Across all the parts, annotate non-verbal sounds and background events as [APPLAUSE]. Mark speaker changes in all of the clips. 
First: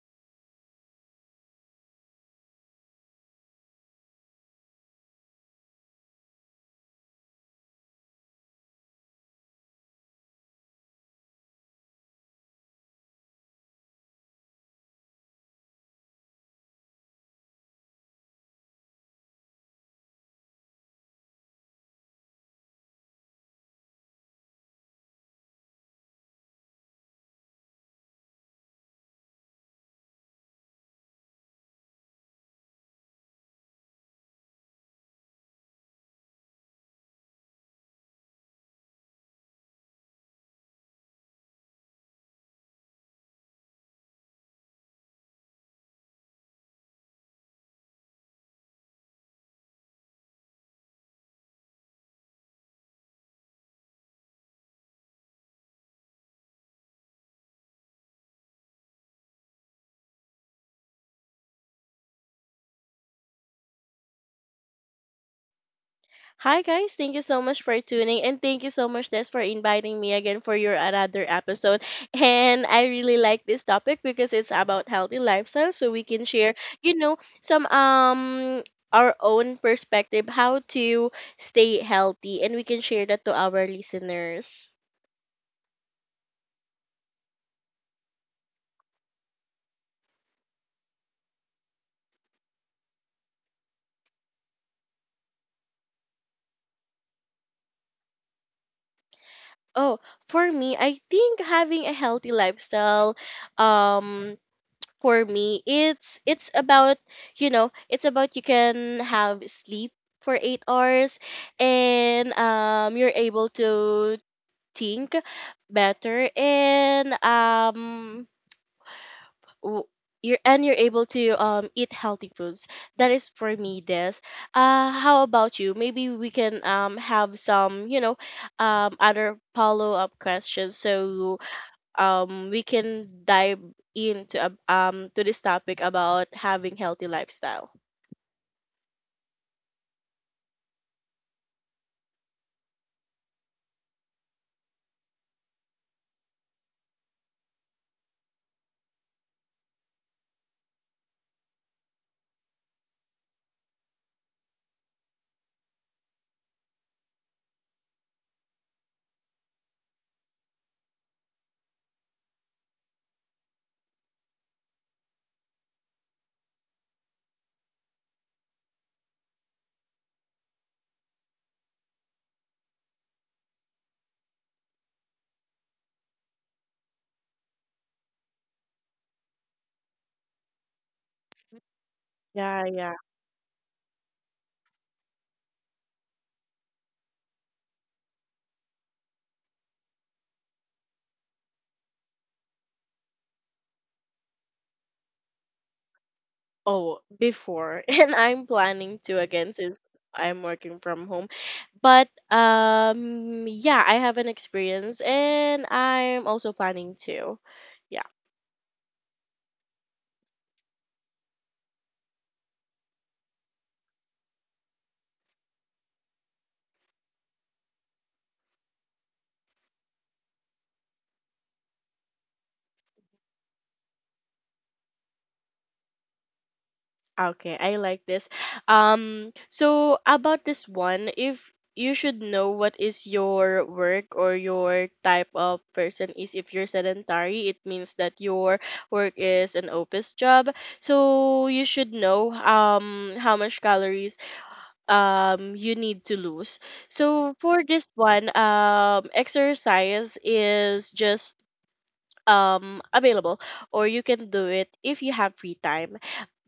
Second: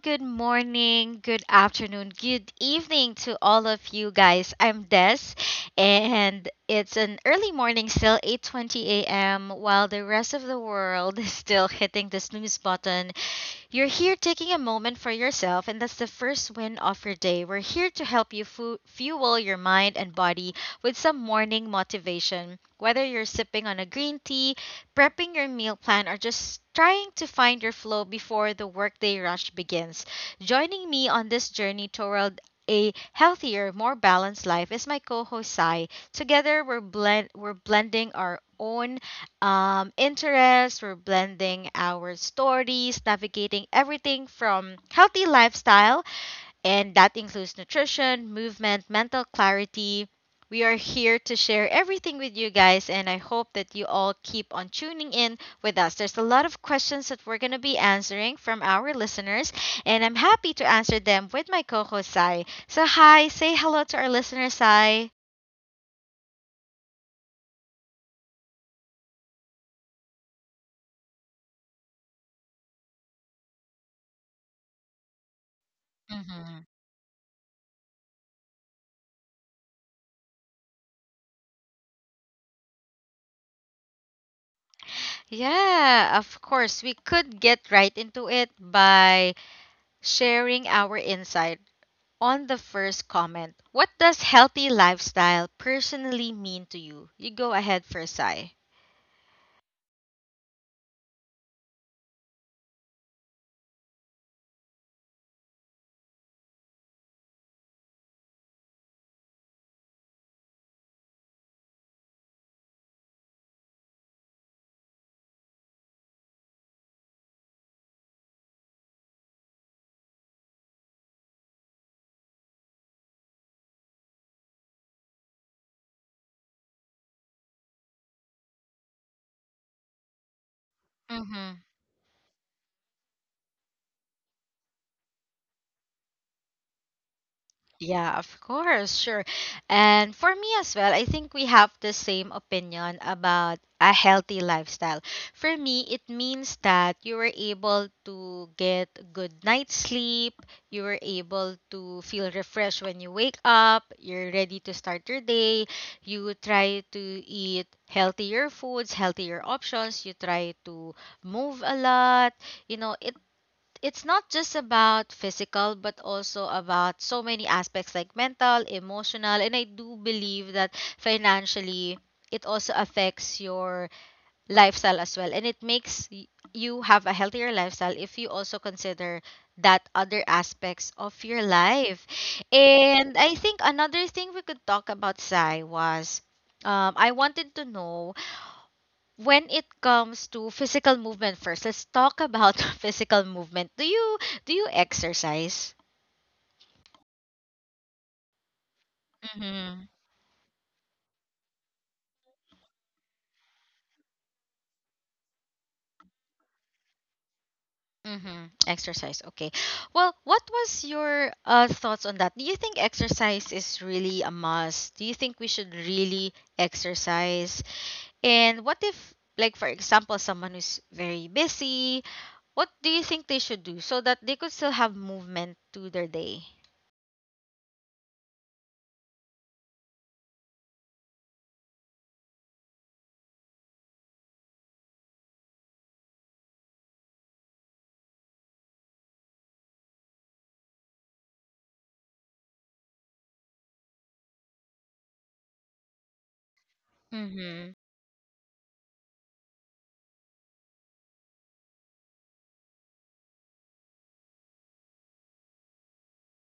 Speaker 1: good morning, good afternoon, good evening to all of you guys. I'm Des and it's an early morning, still 8:20 a.m., while the rest of the world [LAUGHS] is still hitting the snooze button. You're here taking a moment for yourself and that's the first win of your day. We're here to help you fuel your mind and body with some morning motivation. Whether you're sipping on a green tea, prepping your meal plan, or just trying to find your flow before the workday rush begins. Joining me on this journey toward a healthier, more balanced life is my co-host Sai. Together, we're blending our own interests, we're blending our stories, navigating everything from healthy lifestyle, and that includes nutrition, movement, mental clarity. We are here to share everything with you guys, and I hope that you all keep on tuning in with us. There's a lot of questions that we're going to be answering from our listeners, and I'm happy to answer them with my co host, Sai. So, hi, say hello to our listeners, Sai.
Speaker 2: Hi guys, thank you so much for tuning and thank you so much Des for inviting me again for your another episode. [LAUGHS] And I really like this topic because it's about healthy lifestyle so we can share,
Speaker 1: Hmm,
Speaker 2: some our own perspective how to stay healthy and we can share that to our listeners.
Speaker 1: yeah, of course. We could get right into it by sharing our insight on the first comment. What does healthy lifestyle personally mean to you? You go ahead first, Sai.
Speaker 2: Oh, for me, I think having a healthy lifestyle um for me it's about it's about you can have sleep for 8 hours and you're able to think better and w- you're able to eat healthy foods. That is for me this. How about you? Maybe we can have some other follow-up questions, so
Speaker 1: Mm-hmm.
Speaker 2: we can dive into to this topic about having healthy lifestyle.
Speaker 1: Yeah, of course, sure. And for me as well, I think we have the same opinion about a healthy lifestyle. For me, it means that you were able to get good night's sleep, you were able to feel refreshed when you wake up, you're ready to start your day, you try to eat healthier foods, healthier options, you try to move a lot. You know, it's not just about physical but also about so many aspects like mental, emotional, and I do believe that financially it also affects your lifestyle as well, and it makes you have a healthier lifestyle if you also consider that other aspects of your life.
Speaker 2: Yeah, yeah.
Speaker 1: And I think another thing we could talk about, Sai, was, I wanted to know, when it comes to physical movement first, let's talk about [LAUGHS] physical movement. Do you exercise?
Speaker 2: Oh, before, [LAUGHS] and I'm planning to again since
Speaker 1: Mm-hmm.
Speaker 2: I'm working from home. But yeah, I have an experience, and I'm also planning to. Yeah.
Speaker 1: Mm-hmm. Exercise. Okay. Well, what was your thoughts on that? Do you think exercise is really a must? Do you think we should really exercise? And what if, like for example, someone who's very busy? What do you think they should do so that they could still have movement to their day?
Speaker 2: Okay, I like this. So about this one, if you should know what is your work or your type of person is, if you're sedentary, it means that your work is an office job. So you should know how much calories you need to lose. So for
Speaker 1: Mm-hmm.
Speaker 2: this one, exercise is just available, or you can do it if you have free time.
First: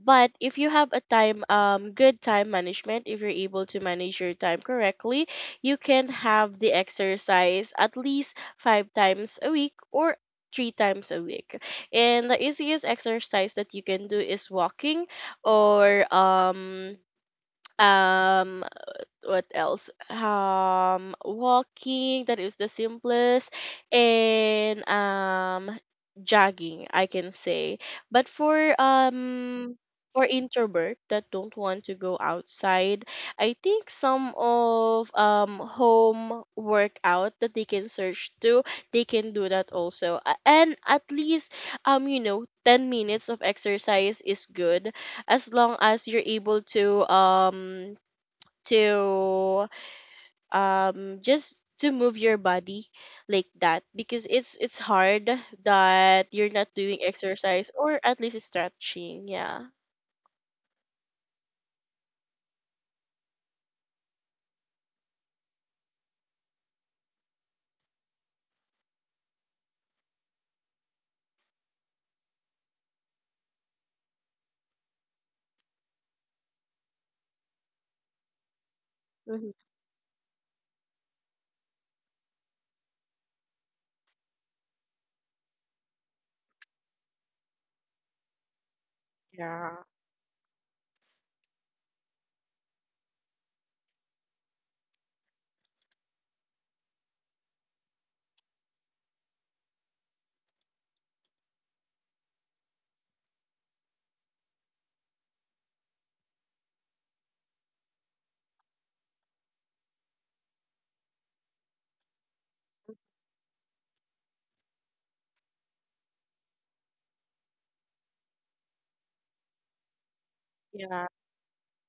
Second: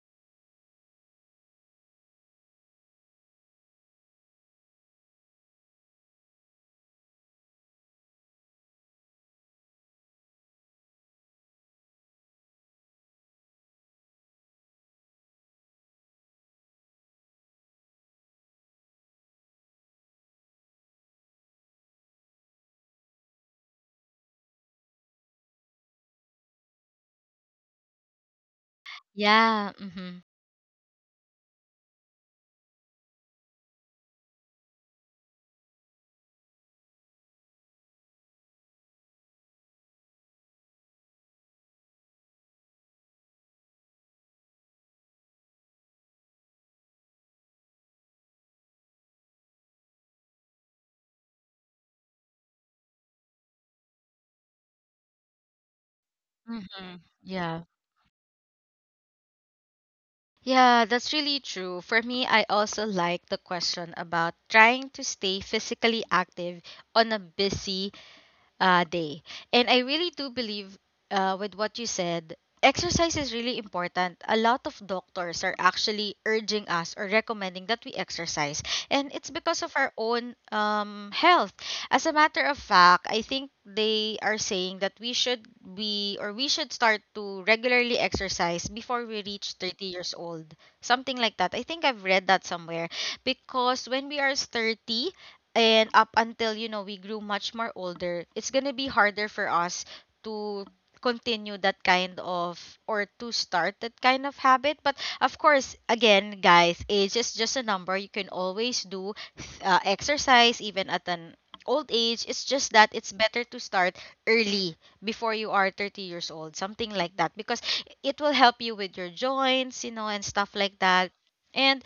Speaker 2: But if you have a time, good time management, if you're able to manage your time correctly, you can have the exercise at least 5 times a week or 3 times a week. And the easiest exercise that you can do is walking, or um what else? Walking, that is the simplest, and jogging, I can say. But
Speaker 1: Yeah. Mm-hmm.
Speaker 2: for introvert that don't want to go outside, I think some of home workout that they can search to, they can do that also. And at least 10 minutes of exercise is good as long as you're able to to just to move your body like that, because it's hard that you're not
Speaker 1: Mm-hmm.
Speaker 2: doing
Speaker 1: Yeah.
Speaker 2: exercise or at least stretching, yeah.
Speaker 1: Yeah, that's really true. For me, I also like the question about trying to stay physically active on a busy day. And I really do believe, with what you said, exercise is really important. A lot of doctors are actually urging us or recommending that we exercise. And it's
Speaker 2: Mhm.
Speaker 1: because of our own health. As a matter of fact, I think they are saying that we should be, or we should start to regularly exercise before we reach 30 years old. Something like that. I think I've read that somewhere, because when we are 30, and up until, you know, we grew much more older, it's gonna be harder for us to continue that kind of, or to start that kind of habit. But of course, again, guys, age is just a number. You can always do exercise even at an old age. It's just that it's better to start early before you are 30 years old, something like that, because it will help you with your joints, you know, and stuff like
Speaker 2: Yeah.
Speaker 1: that. And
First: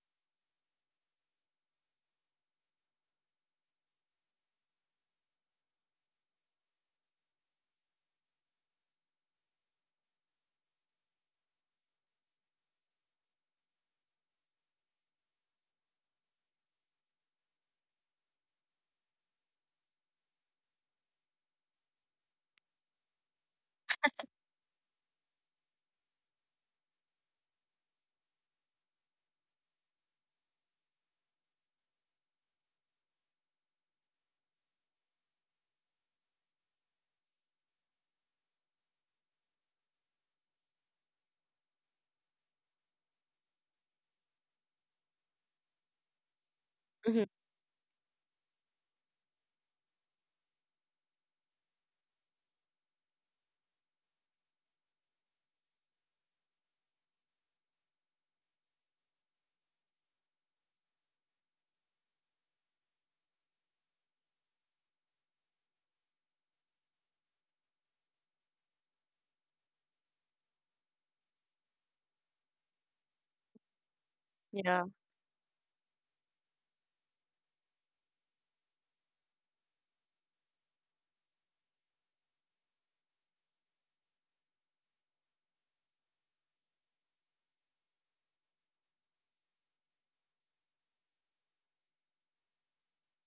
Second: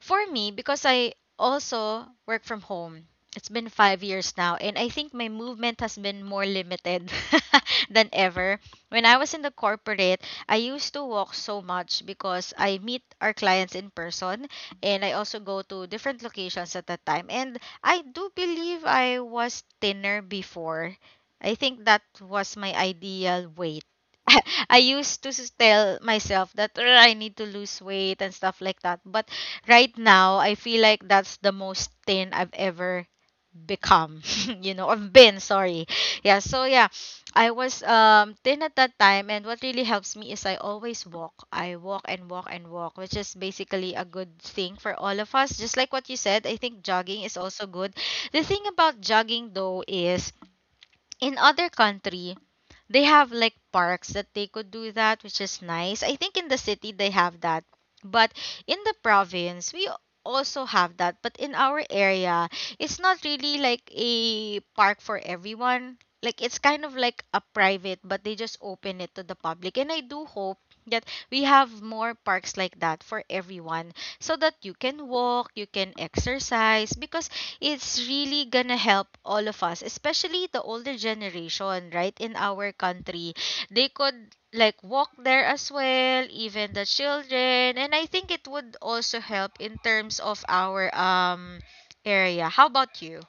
Speaker 1: for me, because I also work from home, it's been 5 years now, and I think my movement has been more limited [LAUGHS] than ever. When I was in the corporate, I used to walk so much because I meet our clients in person, and I also go to different locations at that time. And I do believe I was thinner before. I think that was my ideal weight. [LAUGHS] I used to tell myself that, "Ugh, I need to lose weight and stuff like that." But right now I feel like that's the most thin I've ever become. [LAUGHS] You know, I've been, sorry, yeah, so yeah, I was thin at that time, and what really helps me is I always walk. I walk and walk and walk, which is basically a good thing for all of us. Just like what you said, I think
Speaker 2: Mhm.
Speaker 1: jogging is also good. The thing about jogging though is, in other country they have like parks that they could do that, which is nice. I think in the city they have that. But in the province, we also have that. But in our area, it's not really like a park for everyone. Like it's kind of like a private, but they just open it to the public. And I do hope that we have more parks like that for everyone, so that you
Speaker 2: Yeah.
Speaker 1: can walk, you can exercise, because it's really gonna help all of us, especially the older generation, right? In our country, they could like walk there as well, even the children, and I think it would also help in terms of our area. How about you?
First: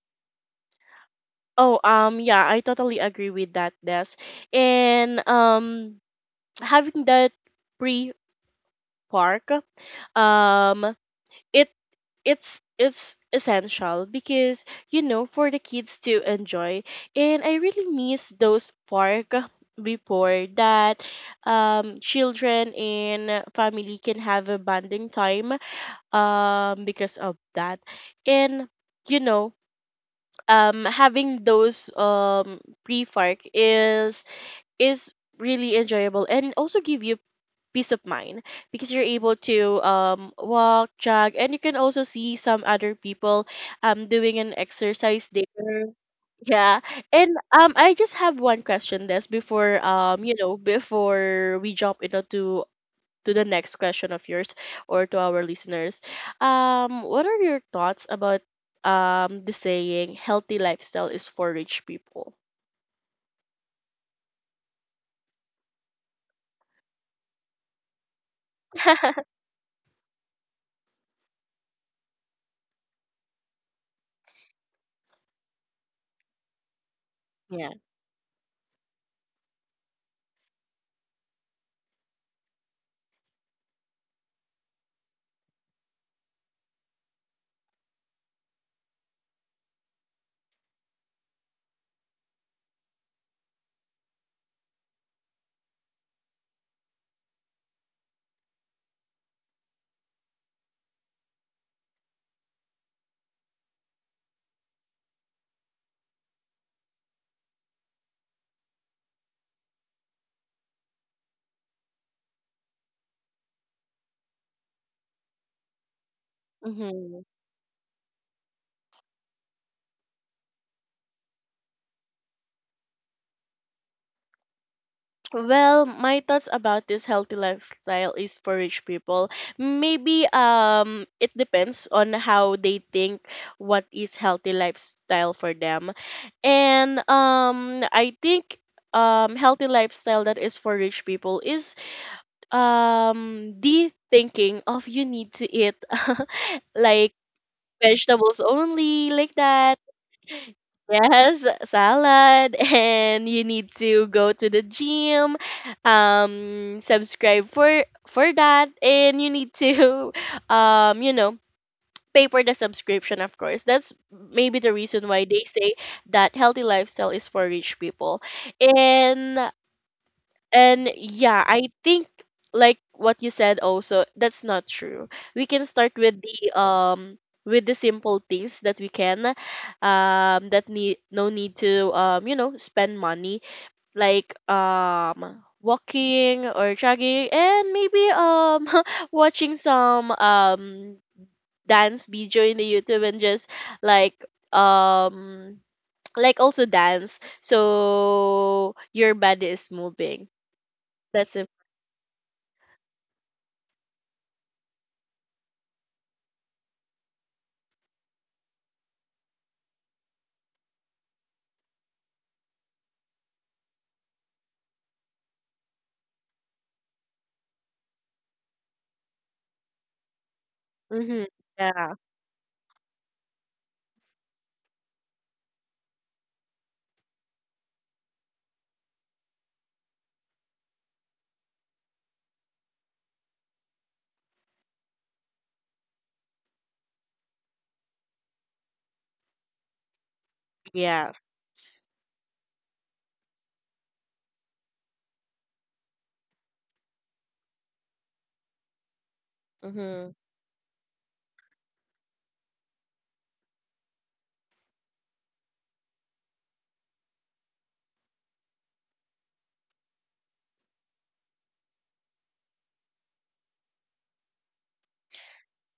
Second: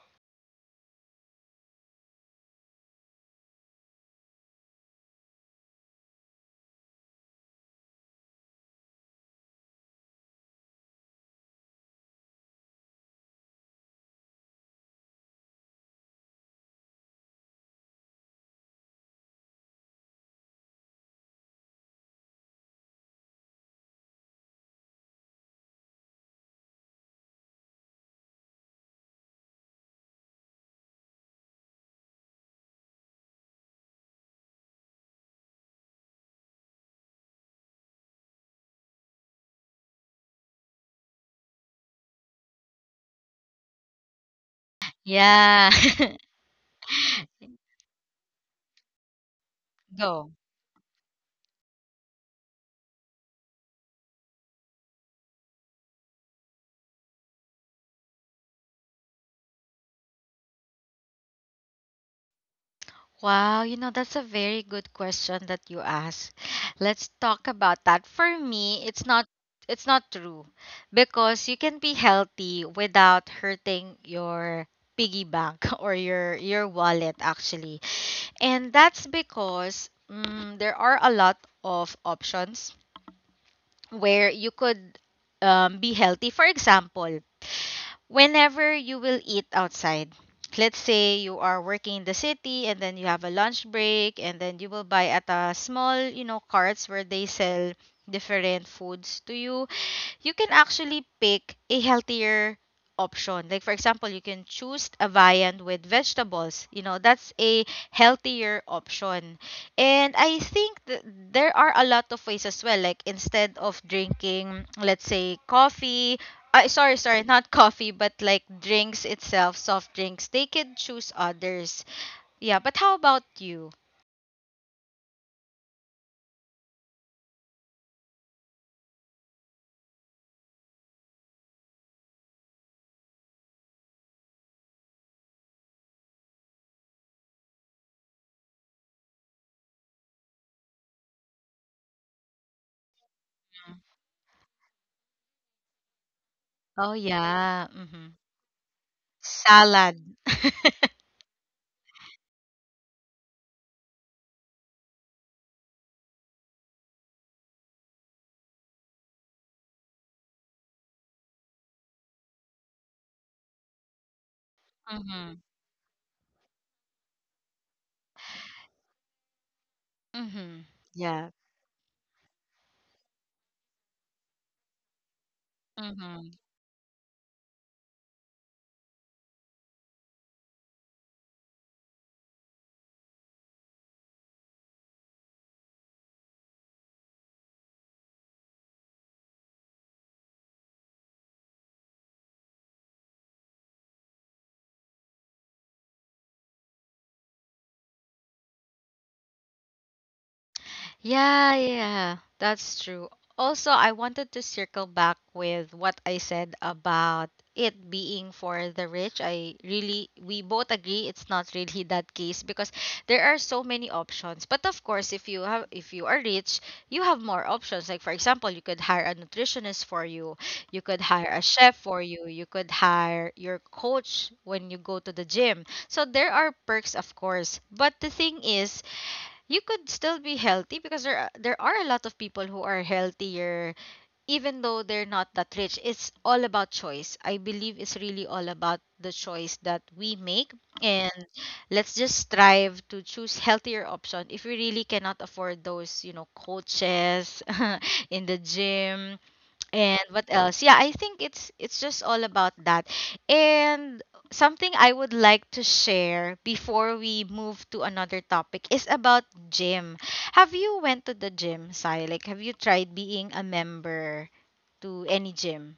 Speaker 2: Oh yeah, I totally agree with that, Des. And having that pre park, um it it's essential because you know for the kids to enjoy. And I really miss those park before that. Children and family can have a bonding time because of that. And you know, having those pre park is really enjoyable, and also give you peace of mind because you're able to walk, jog, and you can also see some other people doing an exercise there.
Speaker 1: Yeah.
Speaker 2: [LAUGHS]
Speaker 1: [LAUGHS]
Speaker 2: Yeah. And I just have one question this before,
Speaker 1: Go.
Speaker 2: before we jump into to the next question of yours or to our listeners. What are your thoughts about the saying healthy lifestyle is for rich people?
Speaker 1: Wow, you know, that's a very good question that you asked. Let's talk about that. For me,
Speaker 2: [LAUGHS]
Speaker 1: it's not true, because you can be healthy without hurting your piggy bank [LAUGHS] or your wallet actually. And that's because, mm, there are a lot of options where you could be healthy. For example, whenever you will eat outside. Let's say you are working in the city and then you have a lunch break, and then you will buy at a small, you know, carts where they sell different foods to you. You can actually pick a healthier option. Like for example, you can choose a viand with vegetables. You know, that's a healthier option. And I think there are a lot of ways as well. Like instead of drinking, let's say coffee, I, sorry,
Speaker 2: Mm-hmm.
Speaker 1: sorry, not coffee, but like drinks itself, soft drinks. They can choose others. Yeah, but how about you?
Speaker 2: Well, my thoughts about this healthy lifestyle is for rich people. Maybe it depends on how they think what is healthy lifestyle for them. And I think healthy lifestyle that is for rich people is the thinking of you need to eat [LAUGHS]
Speaker 1: Oh
Speaker 2: like
Speaker 1: yeah. Mhm.
Speaker 2: vegetables only, like that.
Speaker 1: Salad.
Speaker 2: Yes, salad, [LAUGHS] and you need to go to the gym, subscribe for that, and you need to, [LAUGHS] um, you know, pay for the subscription. Of course, that's maybe the reason why
Speaker 1: Mhm.
Speaker 2: they say that healthy lifestyle is for rich people. and
Speaker 1: Mhm.
Speaker 2: and
Speaker 1: Yeah.
Speaker 2: yeah, I think like what you said also, that's not true. We can start
Speaker 1: Mhm.
Speaker 2: with the simple things that we can that need no need to spend money, like walking or jogging, and maybe [LAUGHS] watching some dance video in the YouTube and just like um [TSK] like also dance so your body is moving. That's
Speaker 1: Yeah, yeah, that's true. Also, I wanted to circle back with what I said about it being for the rich. I really, we both agree it's not really [LAUGHS] that case, because there are so many options. But of course, if you have, if you are rich, you have more options. Like for example, you could hire a nutritionist for you. You could
Speaker 2: Mm-hmm.
Speaker 1: hire a chef
Speaker 2: Yeah.
Speaker 1: for you. You could hire your coach when you go to the gym. So there are perks, of course. But the thing is, you could still be healthy, because there are a lot of people who are healthier even though they're not that rich. It's all about choice. I believe it's really all about the choice that we make.
Speaker 2: Yeah.
Speaker 1: And let's just strive to choose healthier option if we really cannot afford those, you know, coaches [LAUGHS] in the gym. And
Speaker 2: Mm-hmm.
Speaker 1: what else? Yeah, I think it's just all about that. And something I would like to share before we move to another topic is about gym. Have you went to the gym, Sai? Like have you tried being a member to any gym?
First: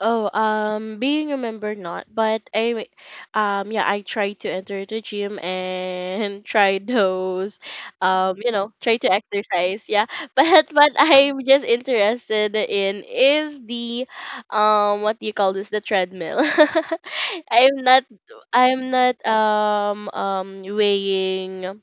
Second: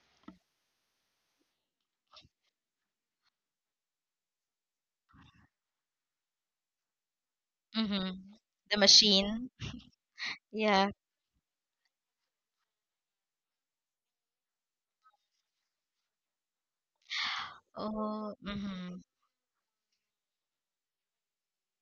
Speaker 2: Oh, being remembered not, but anyway, yeah, I tried to enter the gym and [LAUGHS] try those,
Speaker 1: Mm-hmm. The
Speaker 2: try to
Speaker 1: machine?
Speaker 2: exercise. Yeah, [LAUGHS] but
Speaker 1: Yeah.
Speaker 2: what I'm just interested in is the, what do you call this? The treadmill. [LAUGHS] I'm not.
Speaker 1: Oh,
Speaker 2: I'm
Speaker 1: mm-hmm.
Speaker 2: not. Weighing.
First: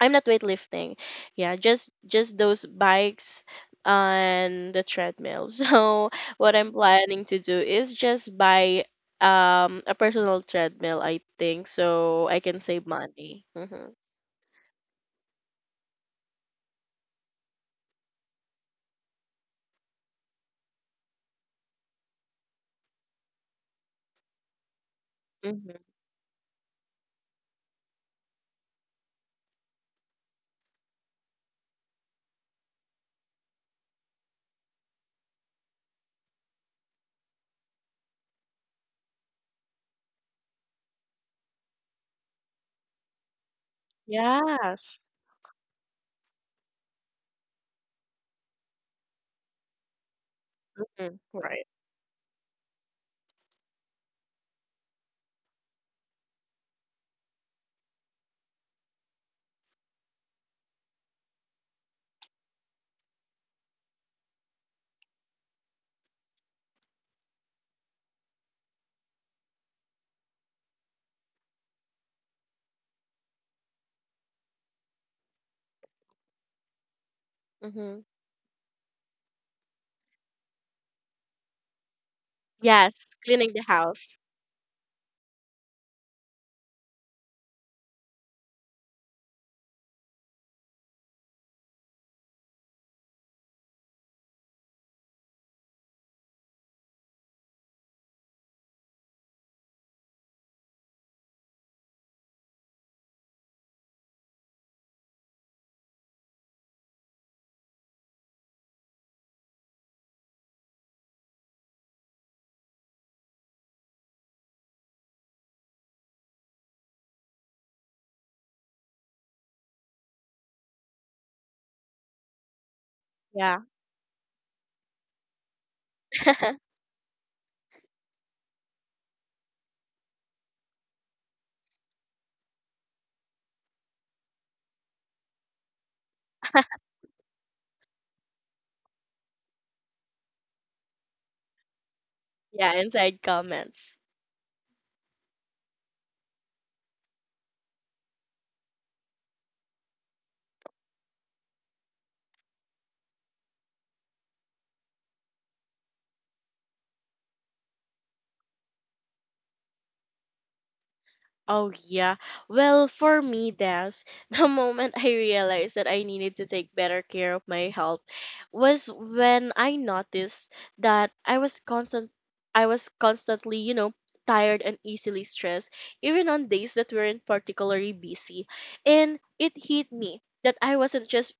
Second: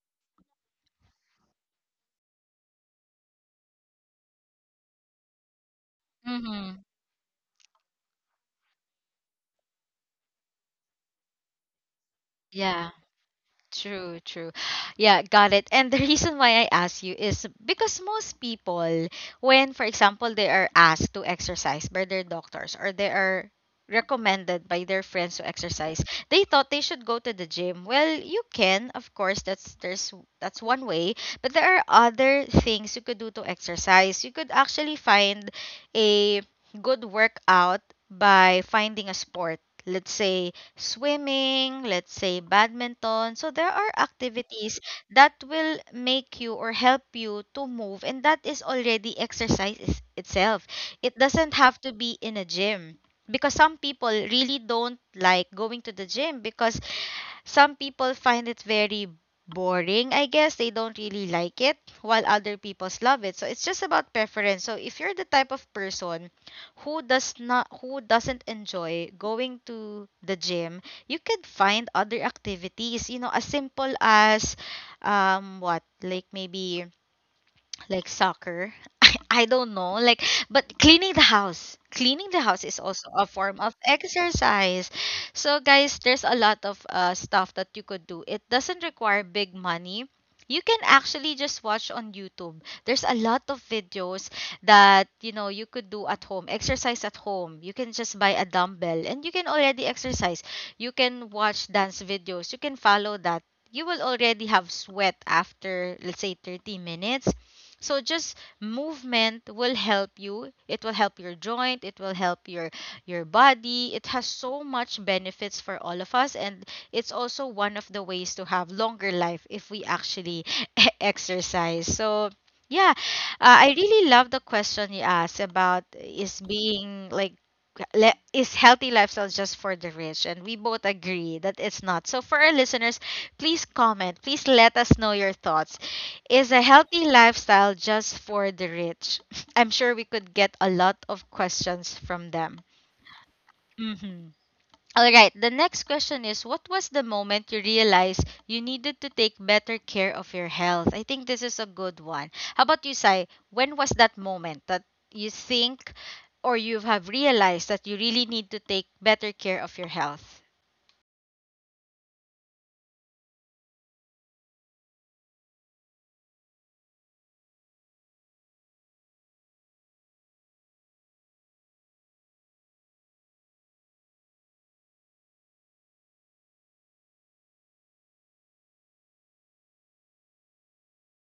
Speaker 2: I'm not weightlifting. Yeah, just those bikes and the treadmill. [LAUGHS] So what I'm
Speaker 1: Mm-hmm.
Speaker 2: planning to do is just buy a personal treadmill, I think, so I can save
Speaker 1: Yeah.
Speaker 2: money. Mhm.
Speaker 1: True, true. Yeah, got it. And the reason why I ask you is because most people, when, for example, they are asked to exercise by their doctors, or they are recommended by their friends to
Speaker 2: Mhm.
Speaker 1: exercise, they thought they should go to the gym. Well, you can, of course, that's there's, that's one way, but there are other things you could do to exercise. You could actually find a good workout by finding a sport. Let's say swimming, let's say badminton. So there are activities
Speaker 2: Yes.
Speaker 1: that will make you or help you to move, and that is already exercise itself. It
Speaker 2: Mm,
Speaker 1: doesn't
Speaker 2: right.
Speaker 1: have to be in a gym, because some people really don't like going to the gym, because some people find it very boring, I guess. They don't really like it, while other people love it. So it's just about preference. So if you're the type of person who doesn't enjoy going to the gym, you can find other activities, you know, as simple as, what, like maybe
Speaker 2: Mhm.
Speaker 1: like soccer. [LAUGHS] I don't know. Like, but cleaning the house. Cleaning the house is
Speaker 2: Yes,
Speaker 1: also a
Speaker 2: cleaning
Speaker 1: form
Speaker 2: the
Speaker 1: of
Speaker 2: house.
Speaker 1: exercise. So guys, there's a lot of stuff that you could do. It doesn't require big money. You can actually just watch on YouTube. There's a lot of videos that, you know, you could do at home. Exercise at home. You can just buy a dumbbell and you can already exercise. You can watch dance videos. You can follow that. You will already have sweat after let's say 30 minutes, so just movement will help you. It will help your joint, it will help your body. It has so much benefits for all of us, and it's also one of the ways to have longer life if we actually [LAUGHS] exercise. So yeah,
Speaker 2: Yeah.
Speaker 1: I really love the question you asked about is
Speaker 2: [LAUGHS]
Speaker 1: being like is healthy lifestyle just for the rich, and we both agree that it's not. So for our listeners, please comment, please let us know your thoughts. Is a healthy lifestyle just for the rich? [LAUGHS] I'm sure we could get a lot of questions from them.
Speaker 2: Yeah, inside comments.
Speaker 1: Mhm. All right, the next question is, what was the moment you realized you needed to take better care of your health? I think this is a good one. How about you, Sai? When was that moment that you think or you have realized that you really need to take better care of your health?
Speaker 2: Oh yeah. Well, for me, Des, [LAUGHS] the moment I realized that I needed to take better care of my health was when I noticed that I was constantly, you know, tired and easily stressed, even on days that weren't particularly busy. And it hit me that I wasn't just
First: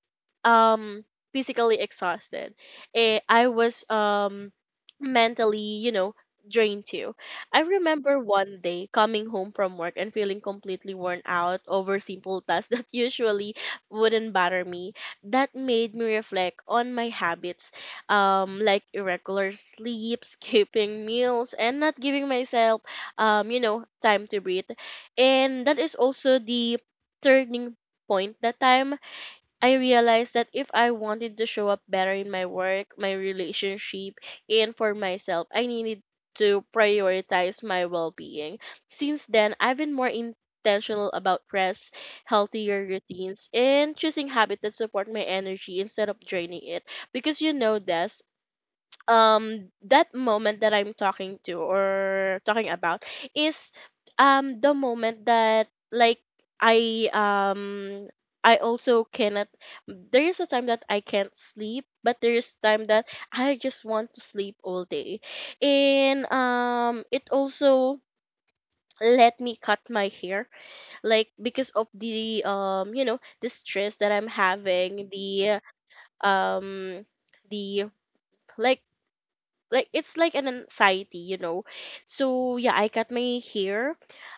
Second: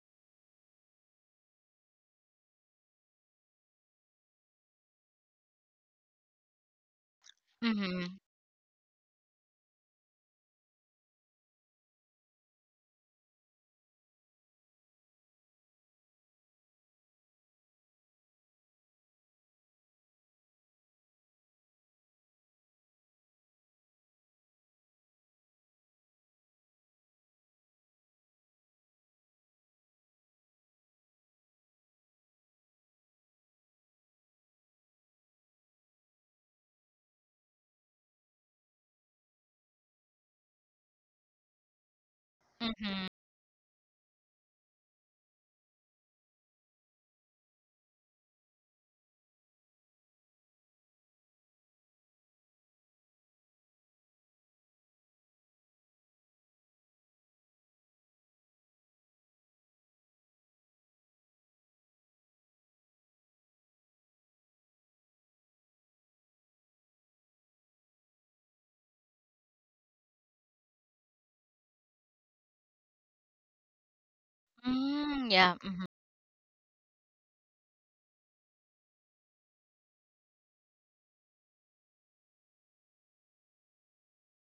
Speaker 2: um physically exhausted. Eh, I was mentally, you know, drained too. I
Speaker 1: Mm-hmm.
Speaker 2: remember one day coming home from work and feeling completely worn out over simple tasks [LAUGHS] that usually wouldn't bother me. That made me reflect on my habits, like irregular sleep, [LAUGHS] skipping meals, and not giving myself, time to breathe. And that is also the turning point. That time I realized that if I wanted to show up better in my work, my relationship, and for myself, I needed to prioritize my well being. Since then, I've been more intentional about rest, healthier
Speaker 1: Mm-hmm.
Speaker 2: routines, and choosing habits that support my energy instead of draining it. Because you know, Des, that moment that I'm talking to or talking about is the moment that like I um I also cannot. There is a time that I can't sleep, but there is time that I just want to sleep all day. And it also let me cut my hair, like because of the the stress that I'm having,
Speaker 1: Mm, yeah. Mm-hmm.
Speaker 2: um the like like it's like an anxiety, you know. So yeah, I cut my hair,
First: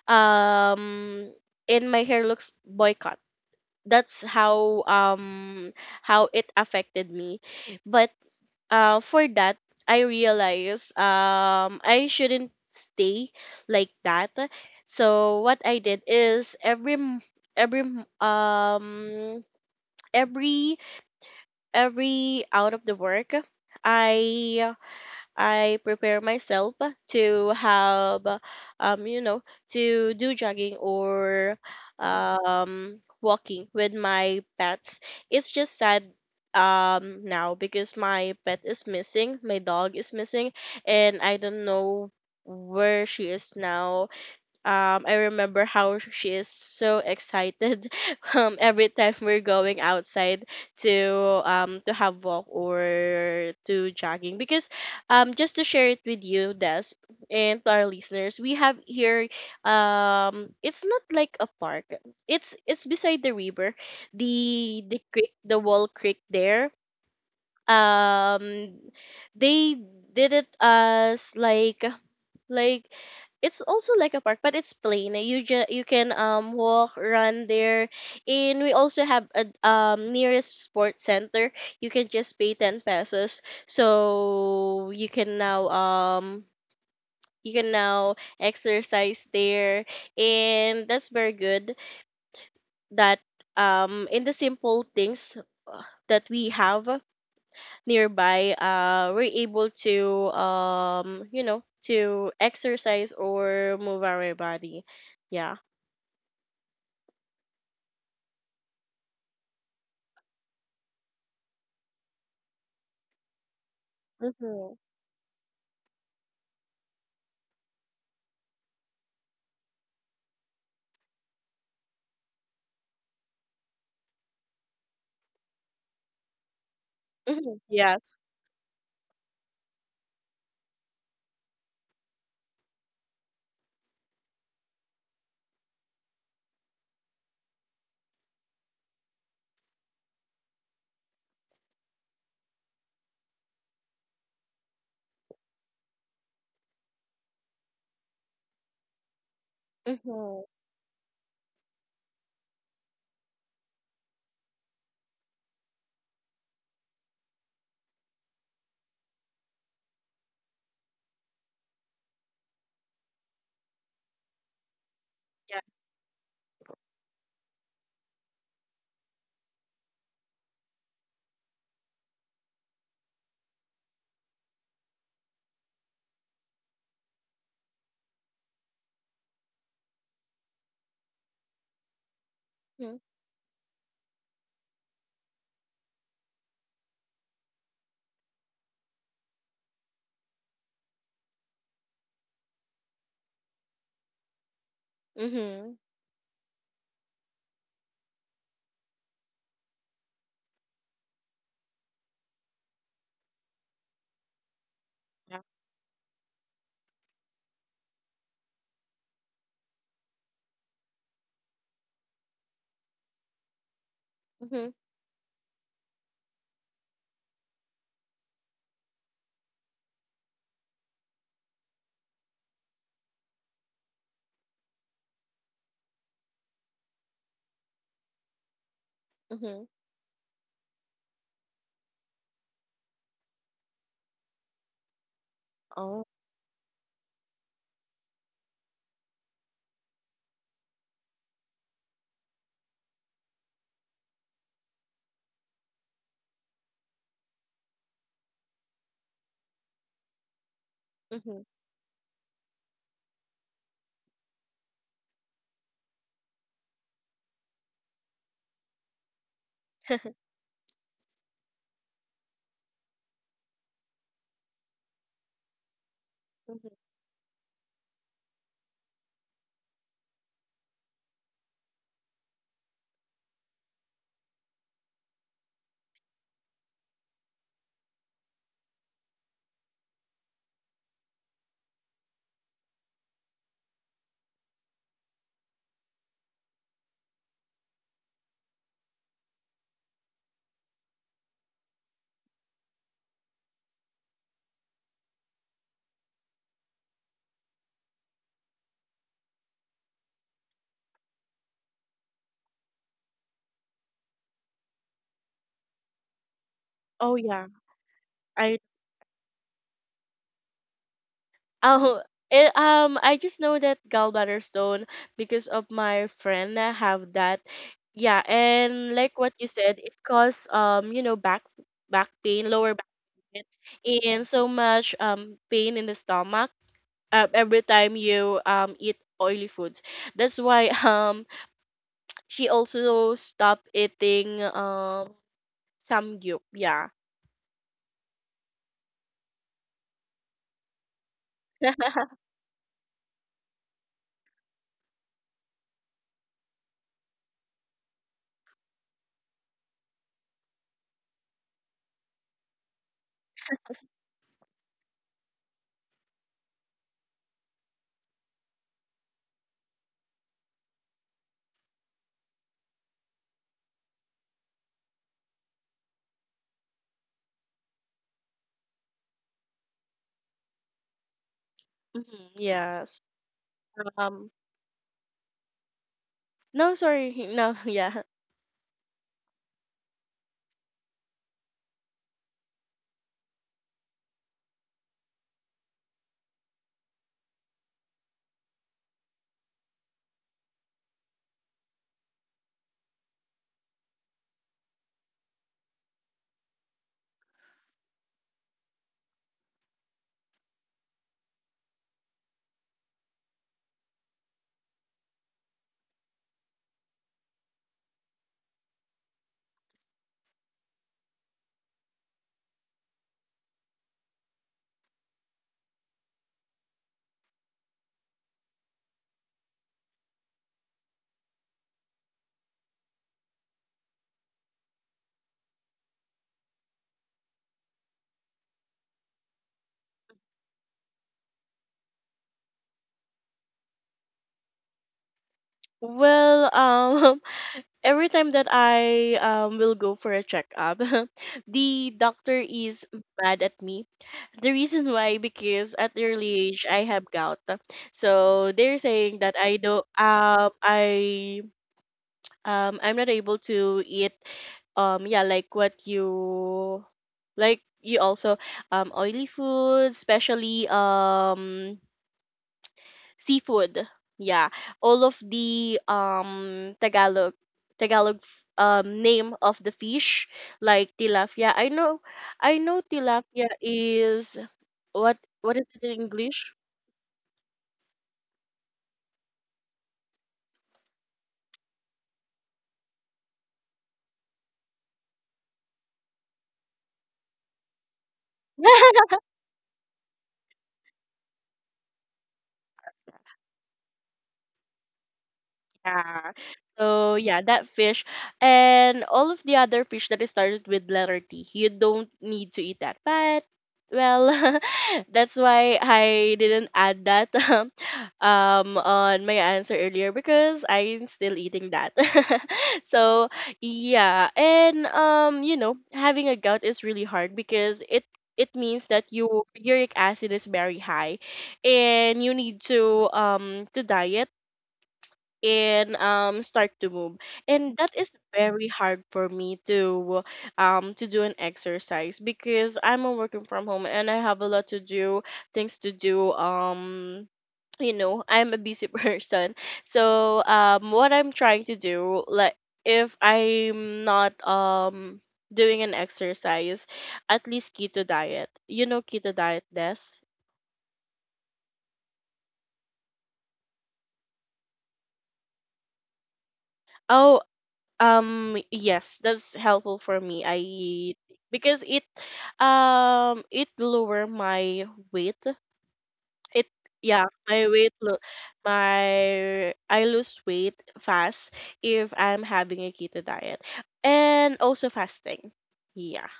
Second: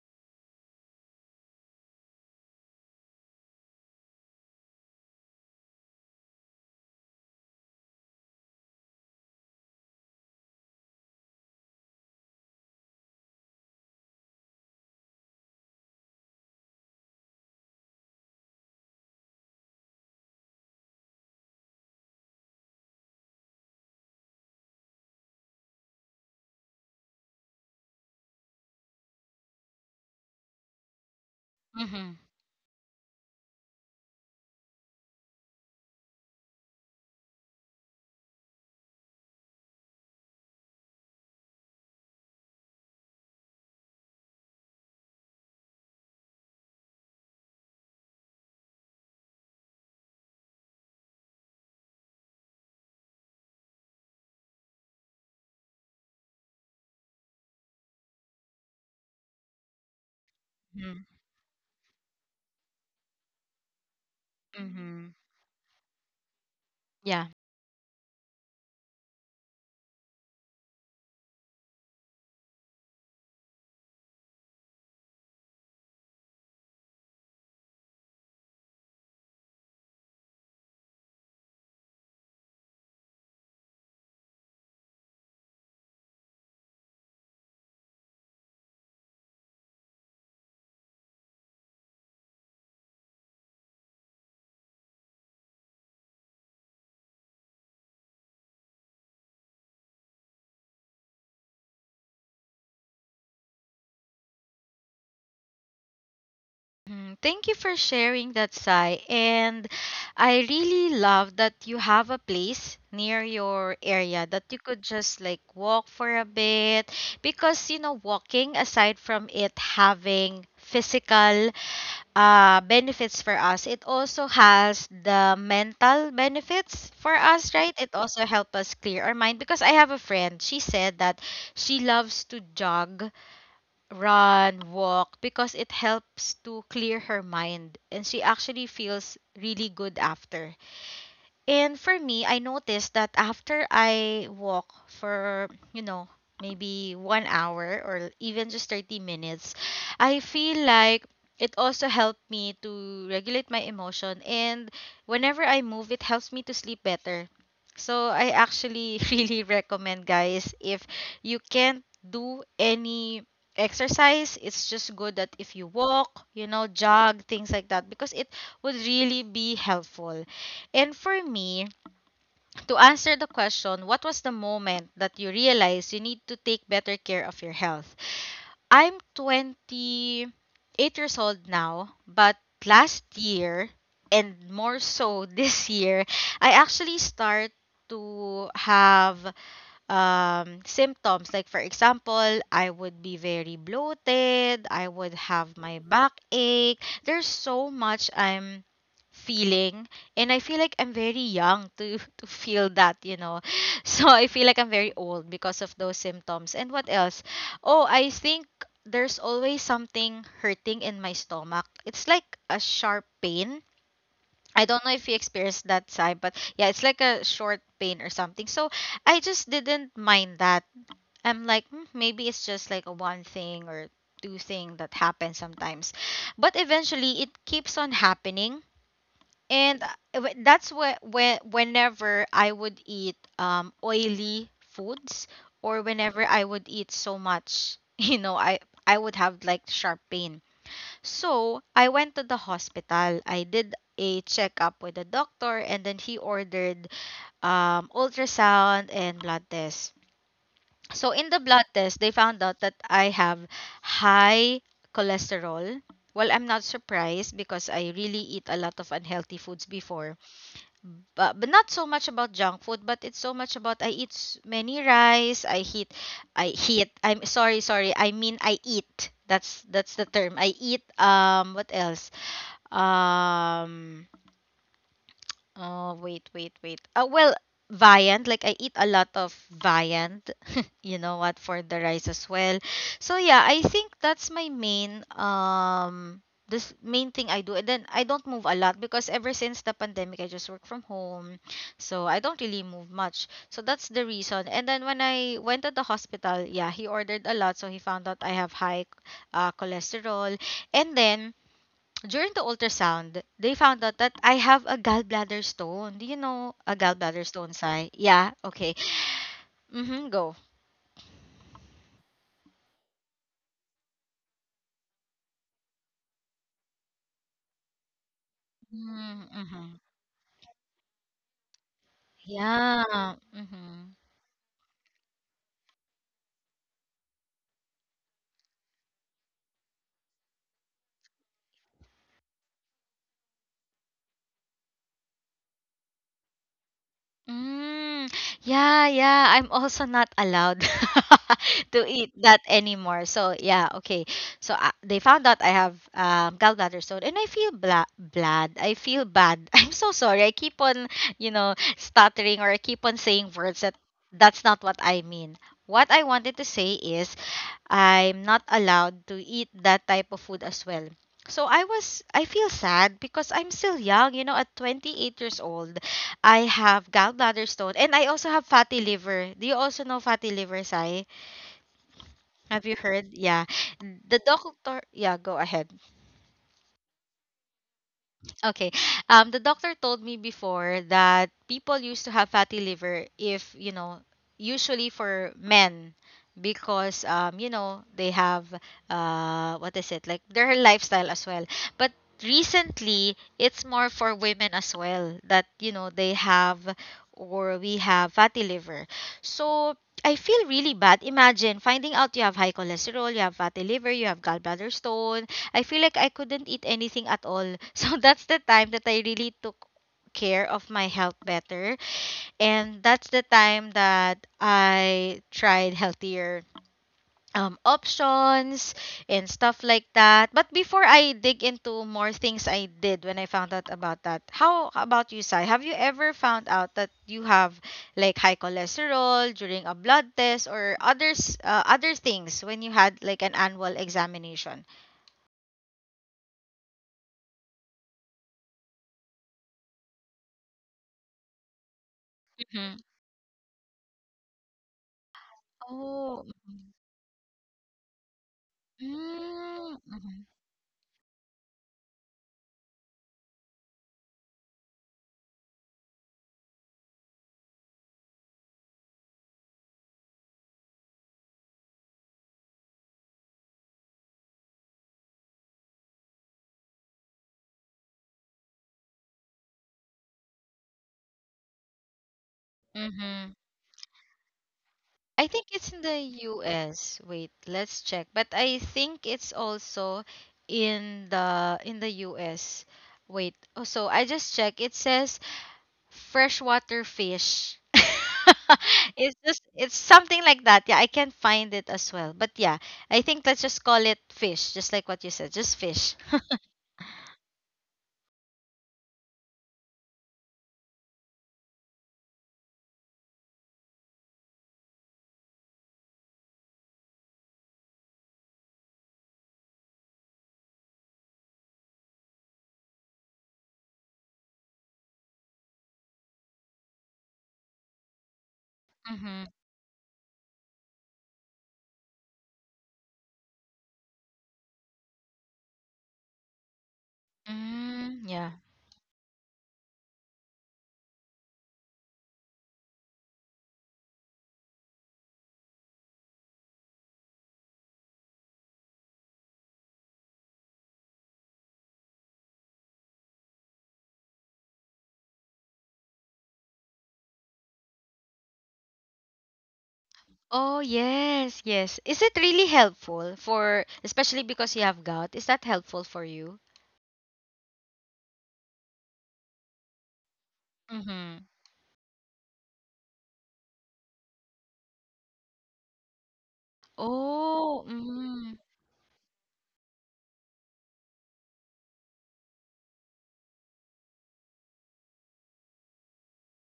Speaker 2: um and my hair looks boycott. That's how, how it affected me. But uh, for that, I realized I shouldn't stay like that. So what I did is every m- every m- every every out of the work, i I prepare myself to have, um, you know, to do jogging or
Speaker 1: Mm-hmm.
Speaker 2: walking with my pets. It's just sad now because my pet is missing, my dog is missing, and I don't know where she is now. I remember how she is so excited [LAUGHS] every time we're going outside to, to have walk or to jogging. Because, just to share it with you, Des, and to our listeners, we have here, it's not like a park. It's beside the river, the
Speaker 1: Mm-hmm.
Speaker 2: creek, the wall creek there.
Speaker 1: Yeah.
Speaker 2: Um, they did it as like it's also like a park, but it's plain. You you can walk, run there, and we also have a nearest sports center. You can just pay 10 pesos, so you can now exercise there, and that's very good. That in the simple things uh, that we have nearby, we're able to to exercise or move our body, yeah.
Speaker 1: Mhm. Thank you for sharing that, Sai. And I really love that you have a place near your area that you
Speaker 2: Mm-hmm.
Speaker 1: could just like walk for a bit, because you know, walking, aside from it having physical benefits for us, it also has the mental benefits for us,
Speaker 2: Hmm,
Speaker 1: right? It
Speaker 2: yes.
Speaker 1: also helps us clear our mind. Because I have a friend, she said that she loves to jog, run, walk because it helps to clear her mind and she actually feels really good after. And for me, I noticed that after I walk for, you know, maybe 1 hour or even just 30 minutes, I
Speaker 2: Mm-hmm.
Speaker 1: feel like it also helped me to regulate my emotion. And whenever I move, it helps me to sleep better. So I actually [LAUGHS] really recommend, guys, if you can't do any exercise, it's just good that if
Speaker 2: Yeah.
Speaker 1: you walk, you know, jog, things like that, because it would really be helpful. And for me, to answer the question, what was the moment that you realized you need to take better care of your health? I'm 28 years old now, but
Speaker 2: Mm-hmm.
Speaker 1: last year, and more so [LAUGHS] this year, I actually start to have symptoms. Like, for example, I would be very bloated, I would have
Speaker 2: Mm-hmm.
Speaker 1: my backache. There's so much I'm feeling, and I feel like I'm very young to [LAUGHS] to feel that, you know. [LAUGHS] So I feel like I'm very old
Speaker 2: Yeah.
Speaker 1: because of those symptoms. And what else? Oh, I think there's always something hurting in my stomach. It's like a sharp pain. I
Speaker 2: Mm-hmm.
Speaker 1: don't know if you experienced that, side, but yeah, it's like a short pain or something. So I just didn't mind that. I'm like, "Hmm, maybe it's just like a one thing or two thing that happens sometimes." But eventually it keeps on happening.
Speaker 2: Mm-hmm.
Speaker 1: And that's where whenever I would eat oily foods, or
Speaker 2: Oh.
Speaker 1: whenever I would eat so much, [LAUGHS] you know, I would have like sharp pain. So I went to the hospital. I did a checkup with the doctor, and then he ordered ultrasound and blood test. So in the
Speaker 2: Mm-hmm.
Speaker 1: blood test, they found out that I have high cholesterol. Well, I'm not surprised because I really eat a lot of unhealthy foods before.
Speaker 2: [LAUGHS]
Speaker 1: But not so much about junk food, but it's so much about many rice, I eat I
Speaker 2: Mhm.
Speaker 1: eat. I'm sorry, sorry. I mean I eat. That's the term. I eat what else? Um, oh wait. Well, viand. Like I eat a lot of viand. [LAUGHS] You know what, for the rice as well. So yeah, I think that's my main this main thing I do. And then I don't move a lot because ever since the pandemic, I just work from home, so I don't really move much. So that's the reason. And then when I went to the hospital, yeah, he ordered a lot, so he found out I have high cholesterol, and then during the ultrasound, they found out that I have a gallbladder stone. Do you know a
Speaker 2: Oh
Speaker 1: gallbladder
Speaker 2: yeah,
Speaker 1: stone, Sai? Yeah,
Speaker 2: I
Speaker 1: okay. Mm-hmm, go.
Speaker 2: oh I just know that gallbladder stone because of my friend that have that. Yeah, and like what you said,
Speaker 1: Mm-hmm.
Speaker 2: it cause back pain, lower
Speaker 1: Yeah.
Speaker 2: it,
Speaker 1: Mm-hmm.
Speaker 2: and so much pain in the stomach, every time you eat oily foods. That's why [LAUGHS] she also stopped eating samgyup. Yeah.
Speaker 1: Mm. Yeah, yeah. I'm also not allowed [LAUGHS]
Speaker 2: [LAUGHS]
Speaker 1: to eat that anymore. So yeah, okay. So they found out I have gallbladder stone, and I feel bad. I feel bad. [LAUGHS] I'm so sorry. I keep on, you know, stuttering, or I keep on saying words that that's not what I mean. What I wanted to say is I'm not allowed to eat that type of food as well. So I feel sad because I'm still young, you know, at 28 years old. I have gallbladder stone and I also have fatty liver. Do you also know fatty liver, Sai?
Speaker 2: Mhm,
Speaker 1: Have you
Speaker 2: yes.
Speaker 1: heard? Yeah. The
Speaker 2: Um.
Speaker 1: doctor, yeah, go ahead.
Speaker 2: No, sorry. [LAUGHS] No. Yeah.
Speaker 1: Okay. The doctor told me before that people used to have fatty liver if, you know, usually for men because you know, they have what is it? Like their lifestyle as well. But recently it's more for women as well that, you know, they have or we have fatty liver. So I feel really bad. Imagine finding out you have high cholesterol, you have fatty liver, you have gallbladder stone, I feel like I couldn't eat anything at all. [LAUGHS] So that's the time that I really took care of my health better. And that's the time that I tried healthier options and stuff like that. But before I dig into more things I did when I found out about that, how about you, Sai? Have you ever found out that you have like high cholesterol during a blood test or others other things when you had like an annual examination?
Speaker 2: Well, [LAUGHS] every time that I will go for a checkup, [LAUGHS] the doctor is mad at me. The reason why: because at the
Speaker 1: Oh,
Speaker 2: early age
Speaker 1: mhm.
Speaker 2: I have gout, so they're saying that I do
Speaker 1: Mm, mhm,
Speaker 2: not I'm not able to eat yeah, like what you, like you also, oily food, especially seafood. Yeah. All of the Tagalog name of the fish, like tilapia. I know, I know
Speaker 1: mhm.
Speaker 2: tilapia is,
Speaker 1: I think
Speaker 2: what is
Speaker 1: it's
Speaker 2: it
Speaker 1: in
Speaker 2: in
Speaker 1: the
Speaker 2: English?
Speaker 1: US. Wait, let's check. But I think it's also in the US. Wait. Oh, so I just checked. It says freshwater fish. [LAUGHS]
Speaker 2: [LAUGHS]
Speaker 1: It's just it's something like that. Yeah, I can find it as well. But yeah, I think let's just call it fish, just like what you said, just fish.
Speaker 2: Yeah. So yeah, that fish and all of the other fish that is started with letter T, you don't need to eat that. But well, [LAUGHS] that's why I didn't add that [LAUGHS] on my answer earlier because I'm still eating that. [LAUGHS] so yeah, and you know having a gout is really hard because it means that
Speaker 1: Mm-hmm.
Speaker 2: your uric acid is very high, and you need to diet and start to move, and that
Speaker 1: Mm,
Speaker 2: is
Speaker 1: yeah.
Speaker 2: very hard for me to do an exercise because I'm a working from home and I have a lot to do, things to do. I'm a busy [LAUGHS] person, so what I'm trying to do, like, if I'm not doing an exercise, at least keto diet, keto diet, Des.
Speaker 1: Oh, yes, yes. Is it really helpful for, especially because you have gout? Is that helpful for you?
Speaker 2: Oh, um, yes, that's helpful for me. I
Speaker 1: Mm-hmm.
Speaker 2: because it it lower my weight. It Yeah,
Speaker 1: Oh, mm,
Speaker 2: my, I lose weight fast if I'm having a keto diet and also fasting. Yeah.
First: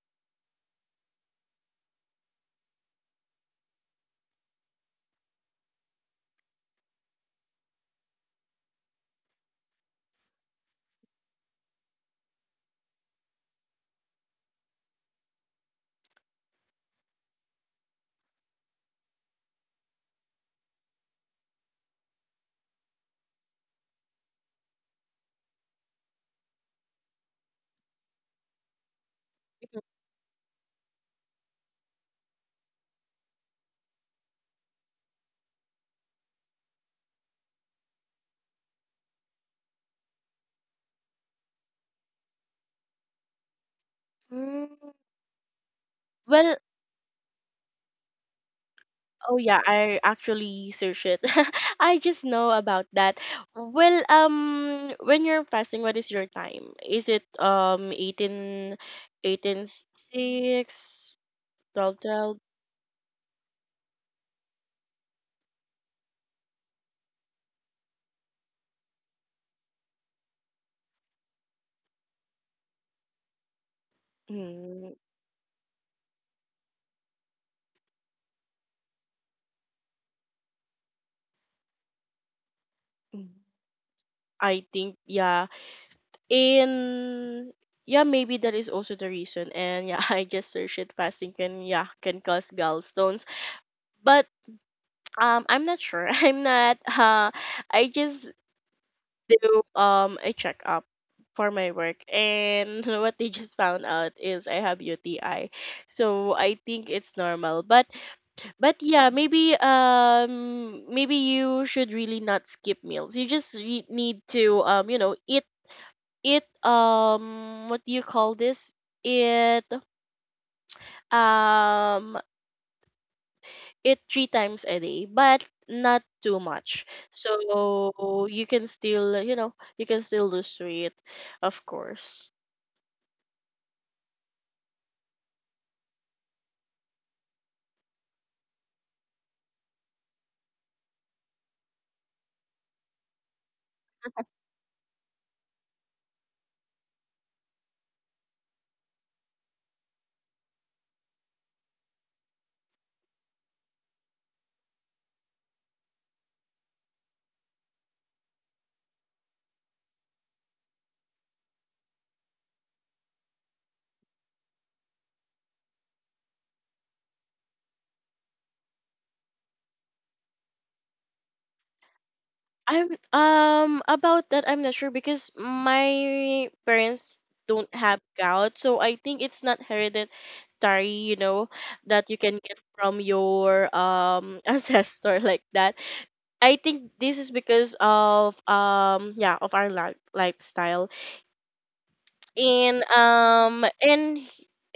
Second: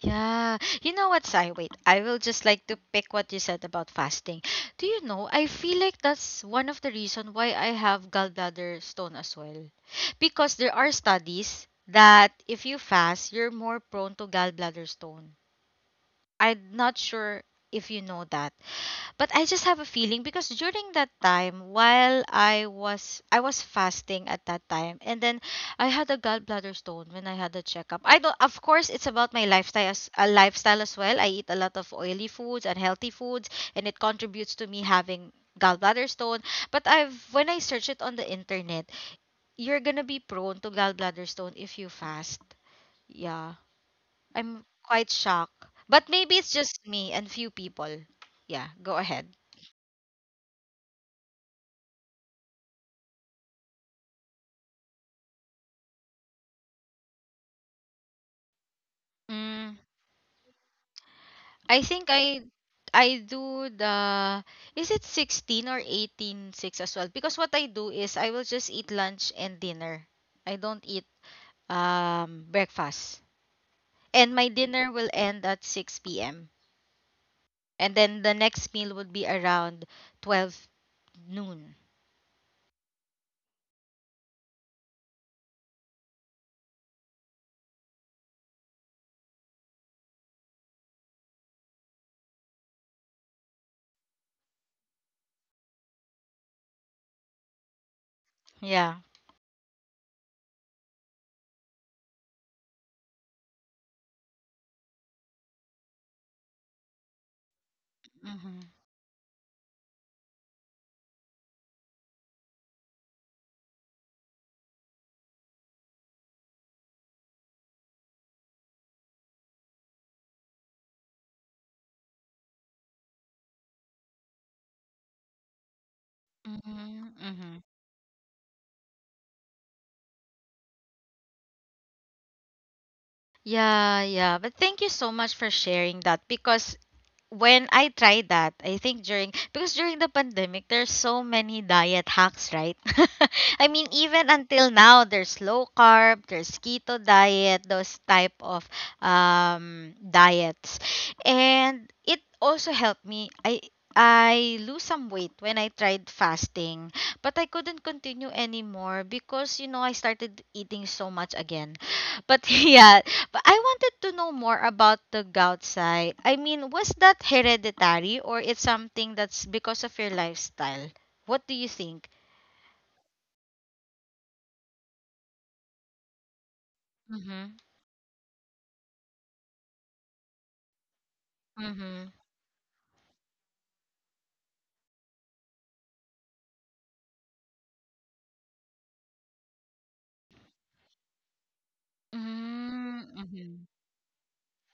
Speaker 1: yeah. You know what, Sai? Wait, I will just like to pick what you said about fasting. Do you know, I feel like that's one of the reason why I have gallbladder stone as well. Because there are studies that if you fast, you're more prone to gallbladder stone. I'm not sure if you know that. But I just have a feeling because during that time, while I was fasting at that time, and then I had a gallbladder stone when I had a checkup. I don't, of course it's about my lifestyle, as a lifestyle as well. I eat a lot of oily foods and healthy foods and it contributes to me having gallbladder stone. But I've when I search it on the internet, you're gonna be prone to gallbladder stone if you fast. Yeah.
Speaker 2: Mm.
Speaker 1: I'm quite shocked. But maybe it's
Speaker 2: Well,
Speaker 1: just me and few people. Yeah, go
Speaker 2: oh
Speaker 1: ahead.
Speaker 2: yeah, I actually search it. [LAUGHS] I just know about that. Well, when you're fasting, what is your time? Is it 18, eighteen six
Speaker 1: I
Speaker 2: twelve
Speaker 1: think
Speaker 2: twelve?
Speaker 1: I do the, is it 16 or 18:6 as well? Because what I do is I will just eat lunch and dinner. I don't eat breakfast. And my
Speaker 2: 18, mm,
Speaker 1: dinner will end at 6 p.m. And then the next meal would be around 12 noon.
Speaker 2: mm, I think yeah. In Yeah, maybe that is also the reason. And yeah, [LAUGHS] I just searched it. Fasting can, yeah, can cause gallstones, but I'm not sure. [LAUGHS] I'm not. I just
Speaker 1: Yeah.
Speaker 2: do a checkup for my work, and [LAUGHS] what they just found out is I have UTI. So I think it's normal. But
Speaker 1: Mhm.
Speaker 2: but yeah, maybe maybe you should really not skip meals. You just need to eat, eat, what do you call this? Eat, um eat 3 times a day, but not too much.
Speaker 1: Mhm. Mhm.
Speaker 2: So you can still, you can still lose weight, of course.
Speaker 1: Yeah, yeah. But thank you so much for sharing that, because when I tried that, I think during, because during the pandemic there's so many diet hacks, right? [LAUGHS] I mean, even until now there's low carb, there's keto diet, those type of diets. And it also helped me. I lose some weight when I tried fasting, but I couldn't continue anymore because you know I started eating so much again. But [LAUGHS] yeah, but I wanted to know more about the gout side. I mean, was that hereditary or it's something that's because of your lifestyle? What do you think?
Speaker 2: I'm, about that I'm not sure because my parents
Speaker 1: Mhm.
Speaker 2: don't have gout, so I think it's not hereditary, you know, that
Speaker 1: Mhm.
Speaker 2: you can get from your [LAUGHS] ancestor like that. I think this is because of yeah, of our lifestyle, in
Speaker 1: Mm,
Speaker 2: um
Speaker 1: mhm.
Speaker 2: in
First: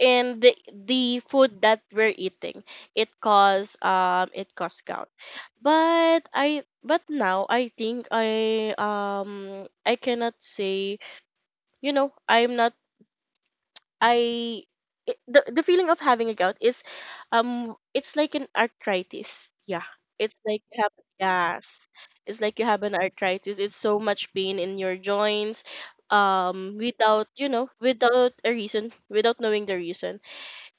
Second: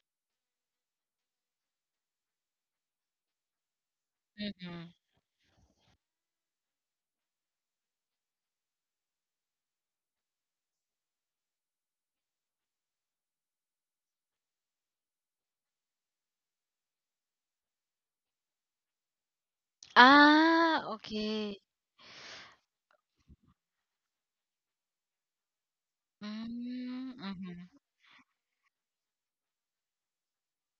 Speaker 2: in the food that we're eating. It cause
Speaker 1: Mhm.
Speaker 2: gout, but I but now I think I cannot say, you know, I'm not, I, it, the feeling of having a gout is, it's like an arthritis. Yeah. It's like you
Speaker 1: Ah,
Speaker 2: have,
Speaker 1: okay.
Speaker 2: yes. It's like you have an arthritis. It's so much pain in your joints,
Speaker 1: Mm,
Speaker 2: without, you
Speaker 1: mhm.
Speaker 2: know, without a reason, without knowing the reason,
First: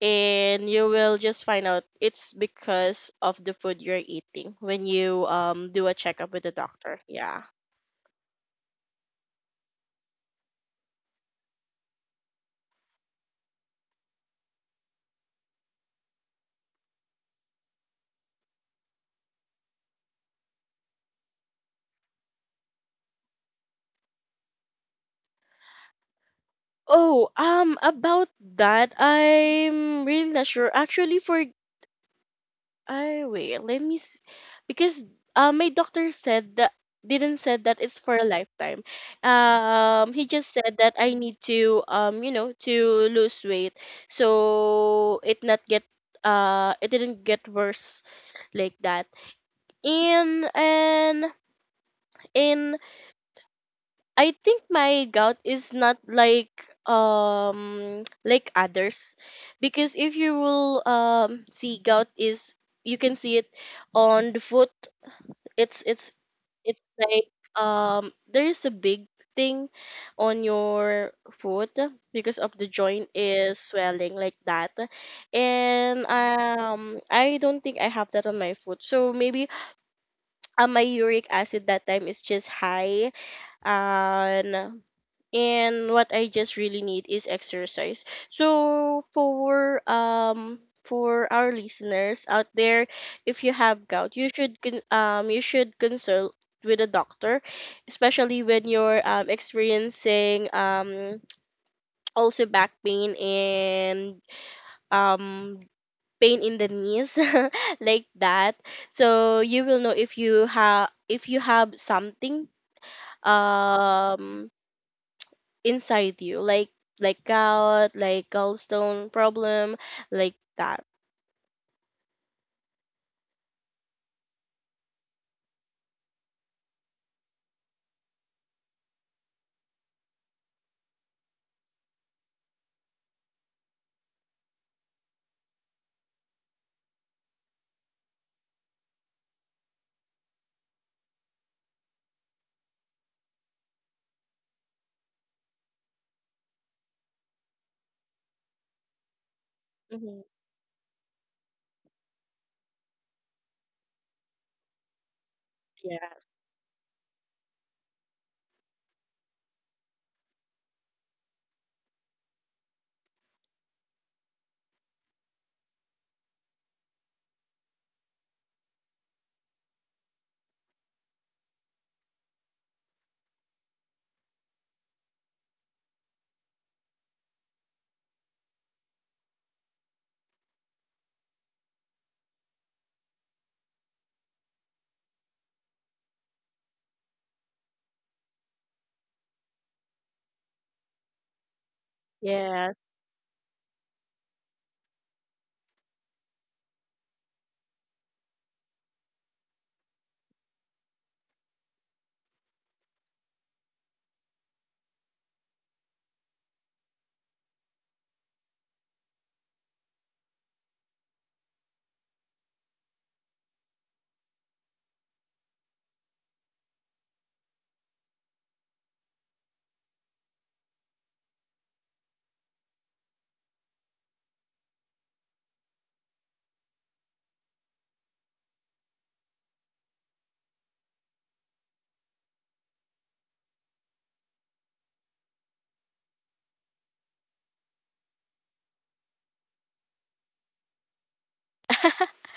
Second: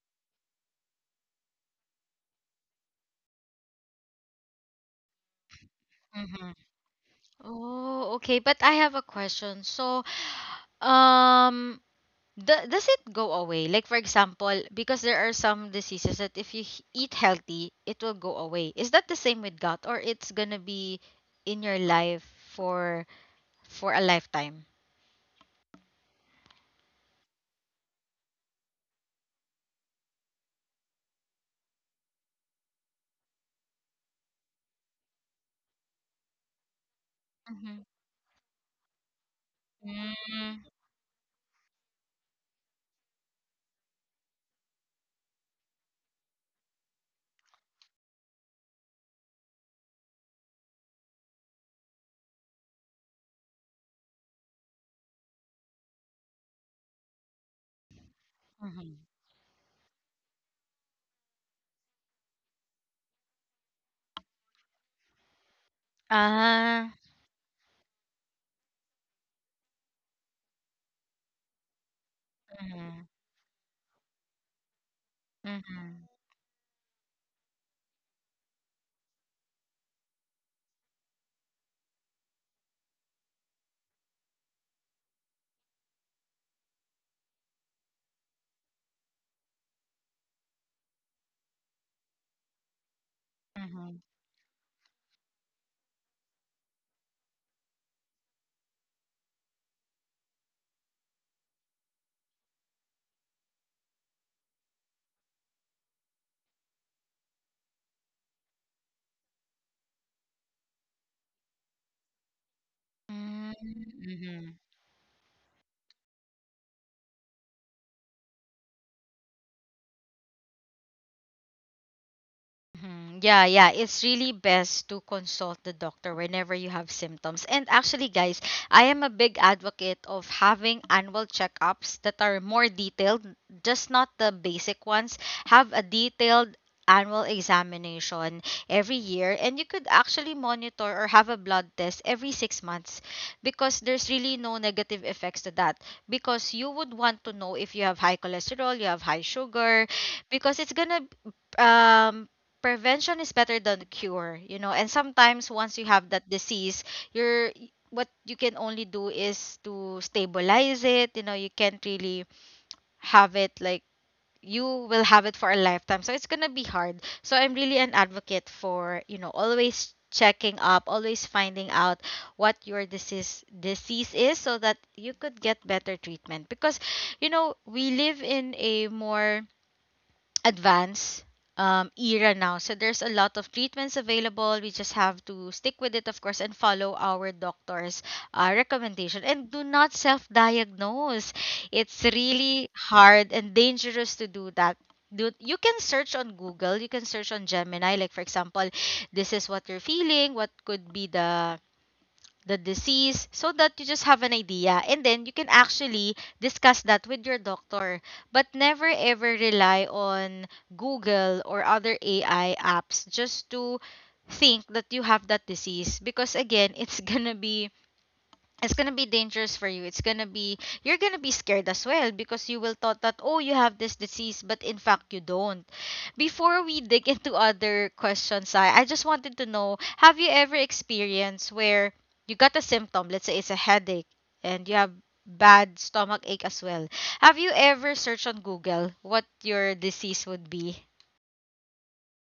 Speaker 2: and you will just find out it's because of the food you're eating when you do a checkup with the
Speaker 1: Mhm.
Speaker 2: doctor. Yeah.
Speaker 1: Oh, okay. But I have a question. So, um, do, does it go away? Like for example, because there are some diseases that if you eat healthy, it will go away. Is that the same with gout, or it's going to be in your life for a lifetime?
Speaker 2: Oh, about that, I'm really not sure actually, for, oh wait, let me because, my doctor said that, didn't said that
Speaker 1: Mhm.
Speaker 2: it's for a lifetime. He just
Speaker 1: Mm,
Speaker 2: said that I need to to lose weight so it not get, it didn't get worse, like that. And and and I think my gout is not like like
Speaker 1: mhm.
Speaker 2: others, because if you will see, gout is, you can see it on the foot. It's it's it's
Speaker 1: Ah.
Speaker 2: like, there is a big thing on your foot because of the
Speaker 1: Mhm.
Speaker 2: joint is swelling like that. And
Speaker 1: Mhm.
Speaker 2: I don't think I have that on my foot, so maybe, my uric acid that time is just high, and and what I just really need is exercise. So for our listeners out there, if you have
Speaker 1: Mhm.
Speaker 2: gout, you should you should consult with a doctor, especially when you're experiencing [TSK] also back pain and um pain in the knees [LAUGHS] like that. So you will know if you have, if you have something
Speaker 1: Mm,
Speaker 2: um
Speaker 1: mhm.
Speaker 2: inside you, like gout, like gallstone problem, like that.
Speaker 1: Mhm. Yeah, yeah. It's really best to consult the doctor whenever you have symptoms. And actually, guys, I am a big advocate of having annual checkups that are more detailed, just not the basic ones. Have a detailed annual examination every year and you could actually monitor or have a blood test every 6 months because there's really no negative effects to that because you would want to know if you have high cholesterol you have high sugar
Speaker 2: Mhm.
Speaker 1: because it's gonna um prevention is better than cure. And sometimes once you have
Speaker 2: Yeah.
Speaker 1: that disease you're what you can only do is to stabilize it. You can't really have it like you will have it for a lifetime so it's gonna be hard so I'm really an advocate for always checking up always finding out what your disease is so that you could get better treatment because we live in a more advanced era now. So there's a lot of treatments available. We just have to stick with it, of course, and follow our doctor's recommendation. And do not self diagnose. It's really
Speaker 2: Yeah.
Speaker 1: hard and dangerous to do that. You can search on Google, you can search on Gemini, like for example, this is what you're feeling, what could be the disease so that you just have an idea and then you can actually discuss that with your doctor but never ever rely on google or other ai apps just to think that you have that disease because again it's [LAUGHS] gonna be it's gonna be dangerous for you. It's gonna be you're gonna be scared as well because you will thought that oh you have this disease, but in fact you don't. Before we dig into other questions, I just wanted to know have you ever experienced where you got a symptom? Let's say it's a headache and you have bad stomach ache as well. Have you ever searched on Google what your disease would be?
Speaker 2: [LAUGHS]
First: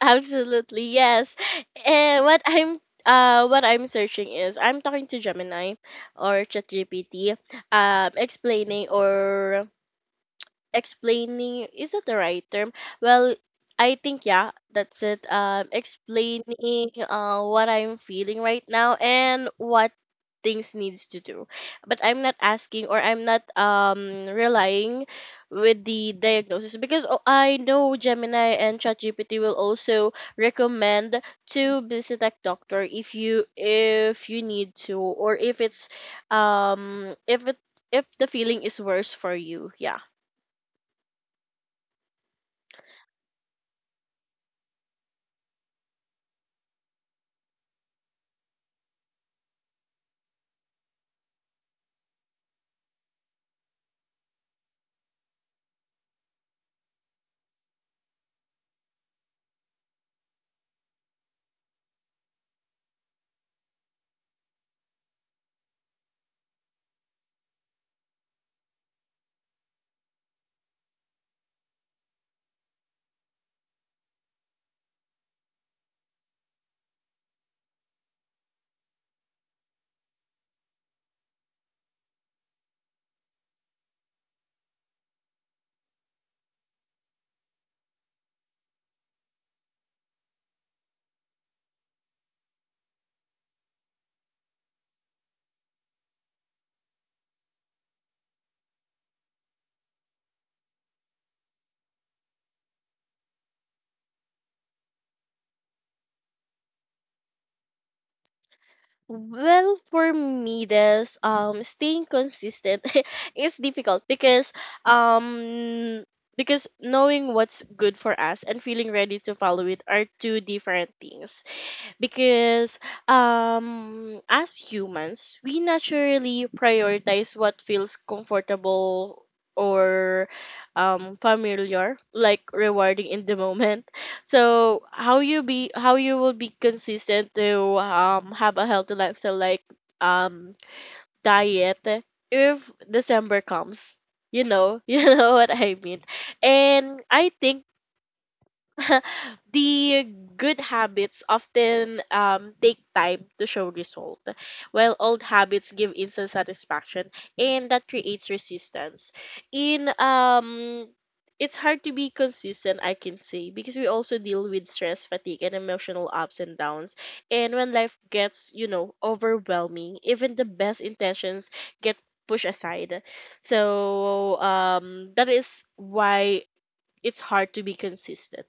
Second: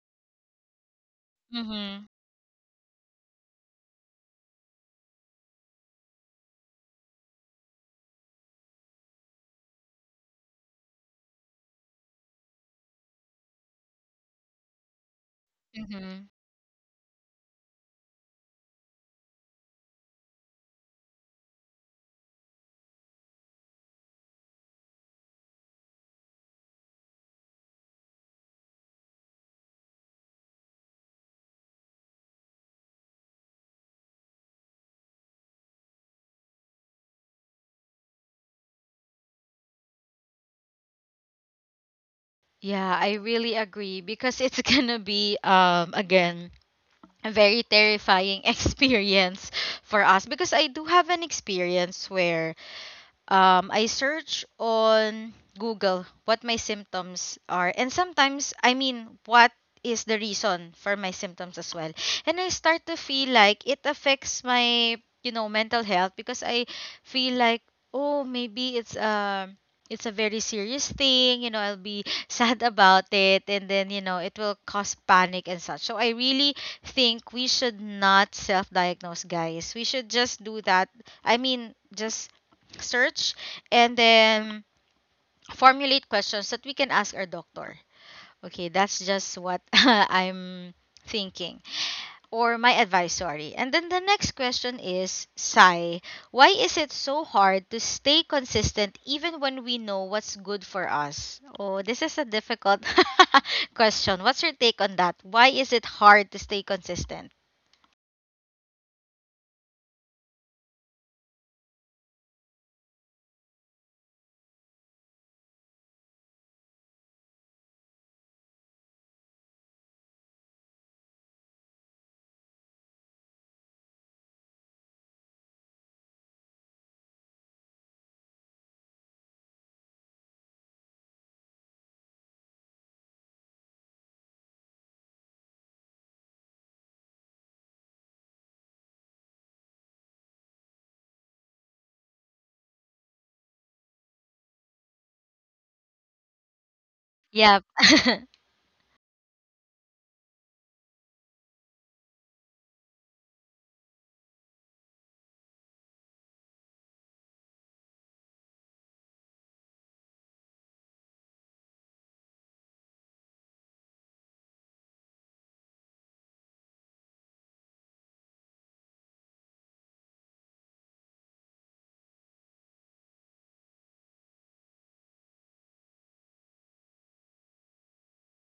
Speaker 2: Absolutely. Yes.
Speaker 1: Mm-hmm.
Speaker 2: And what I'm, what I'm searching is I'm talking to Gemini or ChatGPT, explaining, or explaining, is that the right term? Well, I think yeah, that's it. Um,
Speaker 1: Mm-hmm.
Speaker 2: explaining, what I'm feeling right now and what things needs to do. But I'm not asking, or I'm not relying with the diagnosis because, oh, I know Gemini and ChatGPT will also recommend to visit a doctor if you, if you need to, or if it's um if it if the feeling is worse for you. Yeah.
Speaker 1: Yeah, I really agree because it's [LAUGHS] gonna be again a very terrifying [LAUGHS] experience for us because I do have an experience where I search on Google what my symptoms are. And sometimes, I mean, what is the reason for my symptoms as well. And I start to feel like it affects my, mental health because I feel like, oh, maybe it's it's a very serious thing, I'll be [LAUGHS] sad about it and then, it will cause panic and such. So I really think we should not self-diagnose, guys. We should just do that. I mean, just search and then formulate questions that we can ask our doctor. Okay, that's just what [LAUGHS] I'm thinking or my advice, sorry. And then the next question is Sai, why is it so hard to stay consistent even when we know what's good for us? Oh, this is a difficult [LAUGHS] question. What's your take on that? Why is it hard to stay consistent?
Speaker 2: Well, for me, this staying consistent [LAUGHS] is difficult because, um because knowing what's good for us and feeling ready to follow it are two different things, because as humans we naturally prioritize what feels comfortable or familiar, like rewarding in the moment. So how you be, how you will be consistent to have a healthy lifestyle, like, um diet, if December comes, you know, [LAUGHS] you know what I mean. And I
Speaker 1: Yeah.
Speaker 2: think
Speaker 1: [LAUGHS]
Speaker 2: [LAUGHS] the good habits often, take time to show result, while old habits give instant satisfaction, and that creates resistance. In it's hard to be consistent, I can say, because we also deal with stress, fatigue, and emotional ups and downs. And when life gets, you know, overwhelming, even the best intentions get pushed aside. So that is why it's hard to be consistent,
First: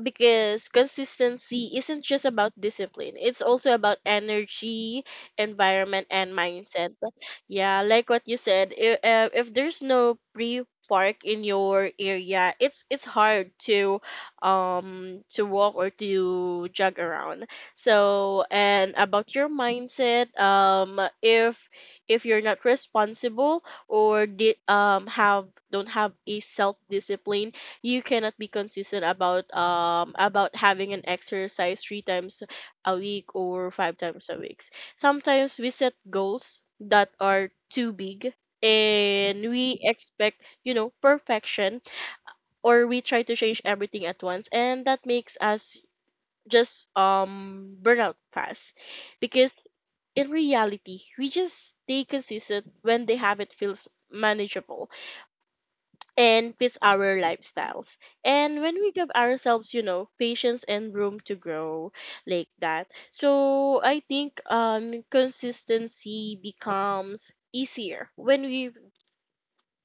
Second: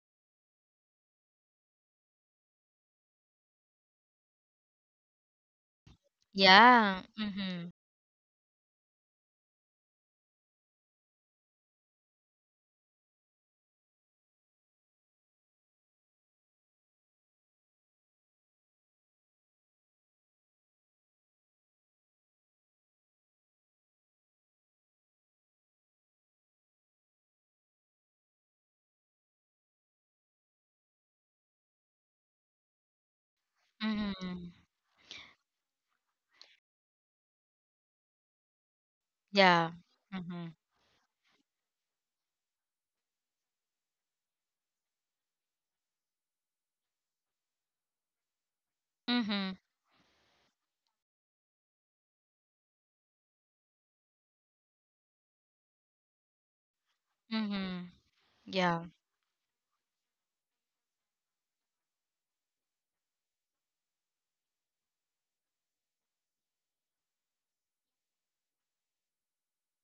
Speaker 2: because consistency isn't just about discipline, it's also about energy, environment, and mindset.
Speaker 1: Yeah. Mm-hmm.
Speaker 2: Yeah, like what you said, if there's no pre park in your area, it's hard to walk or to jog around. So, and about your mindset, if you're not responsible or have, don't have a self discipline, you cannot be consistent about having an exercise 3 times a week or five times a
Speaker 1: Mm-hmm.
Speaker 2: week. Sometimes we set goals that are too big and
Speaker 1: Yeah.
Speaker 2: we expect,
Speaker 1: Mm-hmm.
Speaker 2: you know, perfection, or we try to change everything at once, and that makes us just burn out fast,
Speaker 1: Mm-hmm.
Speaker 2: because in reality we just stay consistent when the habit feels manageable and fits our
Speaker 1: Mm-hmm.
Speaker 2: lifestyles. And when
Speaker 1: Yeah.
Speaker 2: we give ourselves, you know, patience and room to grow, like that. So I think consistency becomes easier when we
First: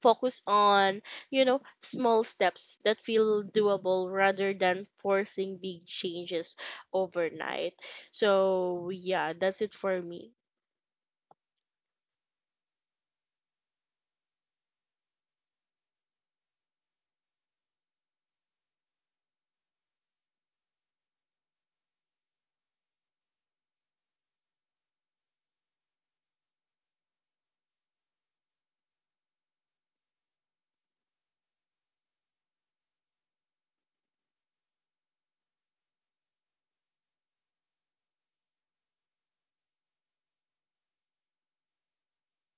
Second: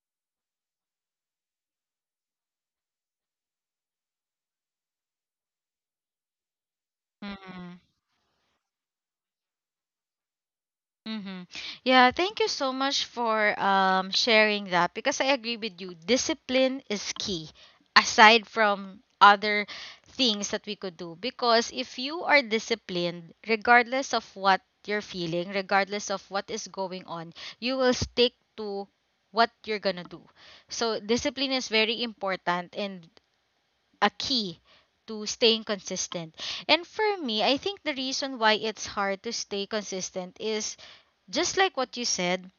Speaker 2: focus on, you know, small steps that feel doable rather than forcing big changes
Speaker 1: Mm-hmm.
Speaker 2: overnight. So yeah, that's it for me.
Speaker 1: Mm-hmm. Yeah, thank you so much for sharing that because I agree with you. Discipline is key aside from other things that we could do because if you are disciplined regardless of what you're feeling, regardless of what is going on, you will stick to what you're going to do. So discipline is very important and a key to staying consistent. And for me, I think the reason why it's hard to stay consistent is just like what you said,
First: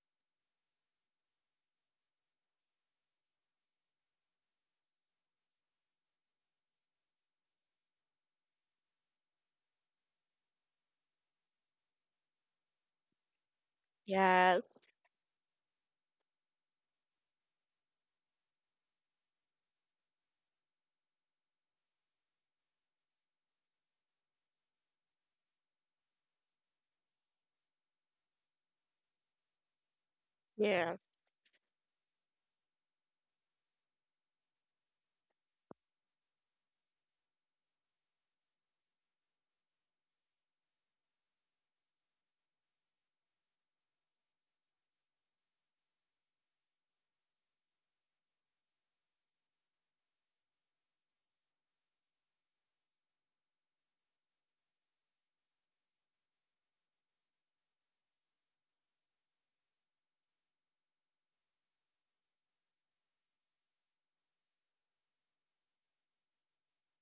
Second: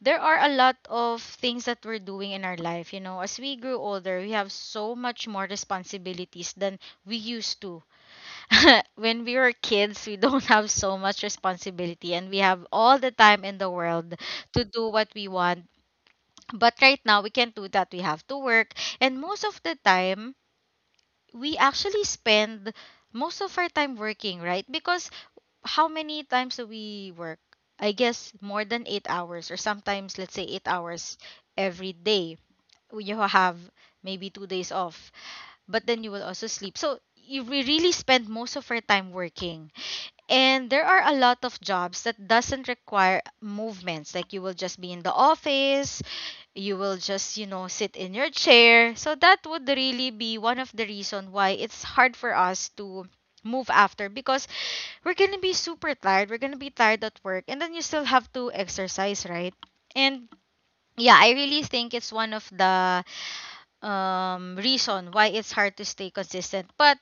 Speaker 1: there are a lot of things that we're doing in our life. You know, as we grew older, we have so much more responsibilities than we used to. [LAUGHS] When we were kids, we don't have so much responsibility and we have all the time in the world to
Speaker 2: Yes,
Speaker 1: do what we want. But right now, we can't do that. We have to work. And most of the time, we actually spend most of our time working, right? Because how many times do we work? I guess more than 8 hours, or sometimes, let's say, eight
Speaker 2: yeah,
Speaker 1: hours every day. You have maybe 2 days off, but then you will also sleep. So you we really spend most of our time working and there are a lot of jobs that doesn't require movements like you will just be in the office you will just sit in your chair so that would really be one of the reason why it's hard for us to move after because we're gonna be super tired we're gonna be tired at work and then you still have to exercise right and yeah I really think it's one of the reason why it's hard to stay consistent but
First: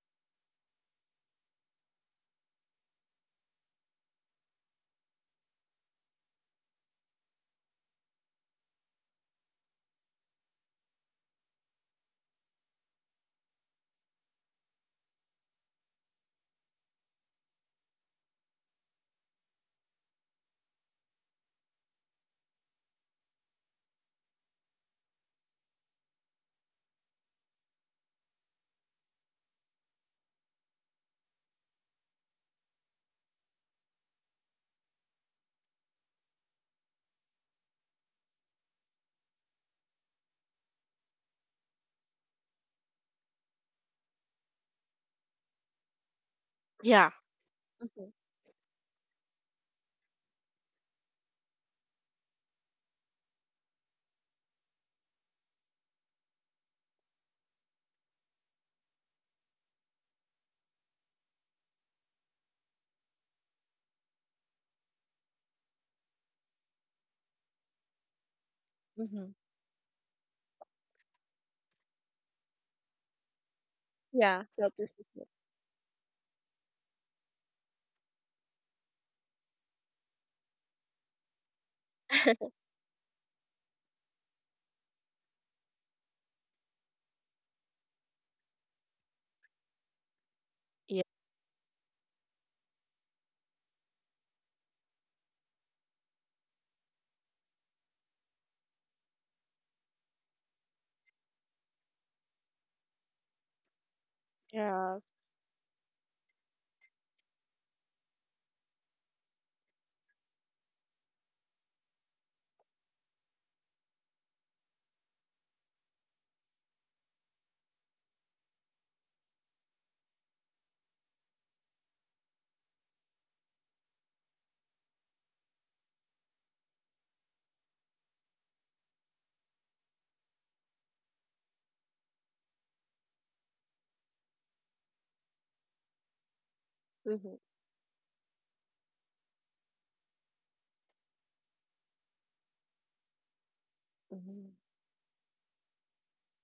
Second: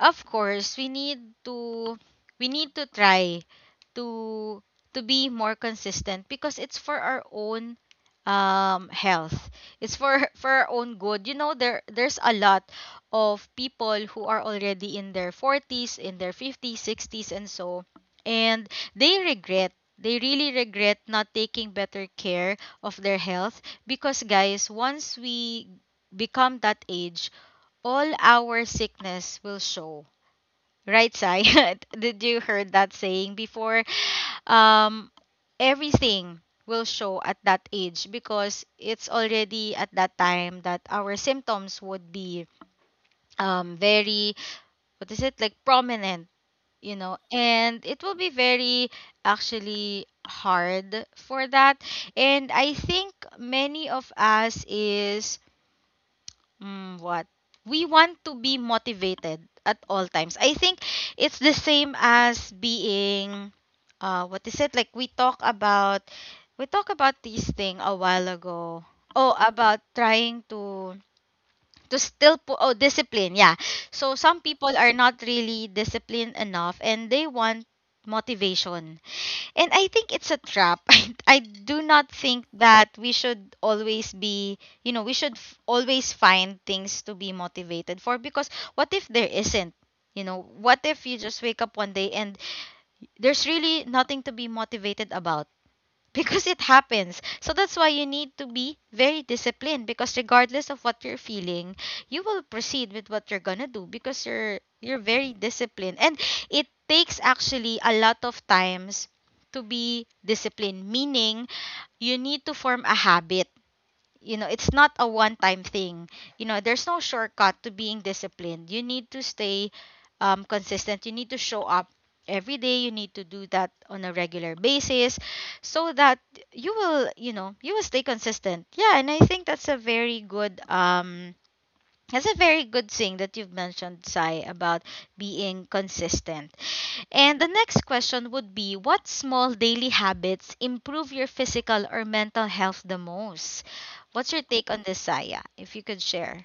Speaker 1: of course to we need to try to to be more consistent because it's for our own health it's for [LAUGHS] for our own good. There's a lot of people who are already in their 40s in their 50s 60s and so and they regret they really regret not taking better care of their health because guys once we become that age all our sickness will show. Right, Sai? [LAUGHS] Did you heard that saying before? Um, Everything will show at that age because it's already at that time that our symptoms would be very, what is it, like prominent, you
Speaker 2: yeah.
Speaker 1: know, and it
Speaker 2: Hmm.
Speaker 1: will be very actually hard for that. And I think many of us is Mm, what? We want to be motivated at all times. I think it's the same as being what is it? Like we talk about this thing a while ago.
Speaker 2: Hmm.
Speaker 1: Oh, about trying to still put oh discipline. Yeah. So some
Speaker 2: Yeah, self
Speaker 1: people are not
Speaker 2: discipline.
Speaker 1: really disciplined enough and they want motivation and I think it's a trap. [LAUGHS] I do not think
Speaker 2: [LAUGHS]
Speaker 1: that we should always be, you know, we should always find things to be motivated for because what if there isn't? You know, what
Speaker 2: Yeah.
Speaker 1: if you just wake up one day and there's really nothing to be motivated about? Because it happens. So that's why you need to be very disciplined because regardless of what you're feeling, you will proceed with what you're gonna do because you're
Speaker 2: Yes.
Speaker 1: very disciplined. And it takes actually a lot of times to be disciplined, meaning you need to form a habit it's not a one time thing there's no shortcut to being disciplined you need to stay consistent you need to show up every day you need to do that on a regular basis so that you know you will stay consistent yeah and I think that's a very good that's a very good thing that you've mentioned sai about being consistent
Speaker 2: Hmm.
Speaker 1: and the next question would be what small daily habits improve your physical or mental health the most? What's your
Speaker 2: Mhm.
Speaker 1: take on this, Saya? If you could share.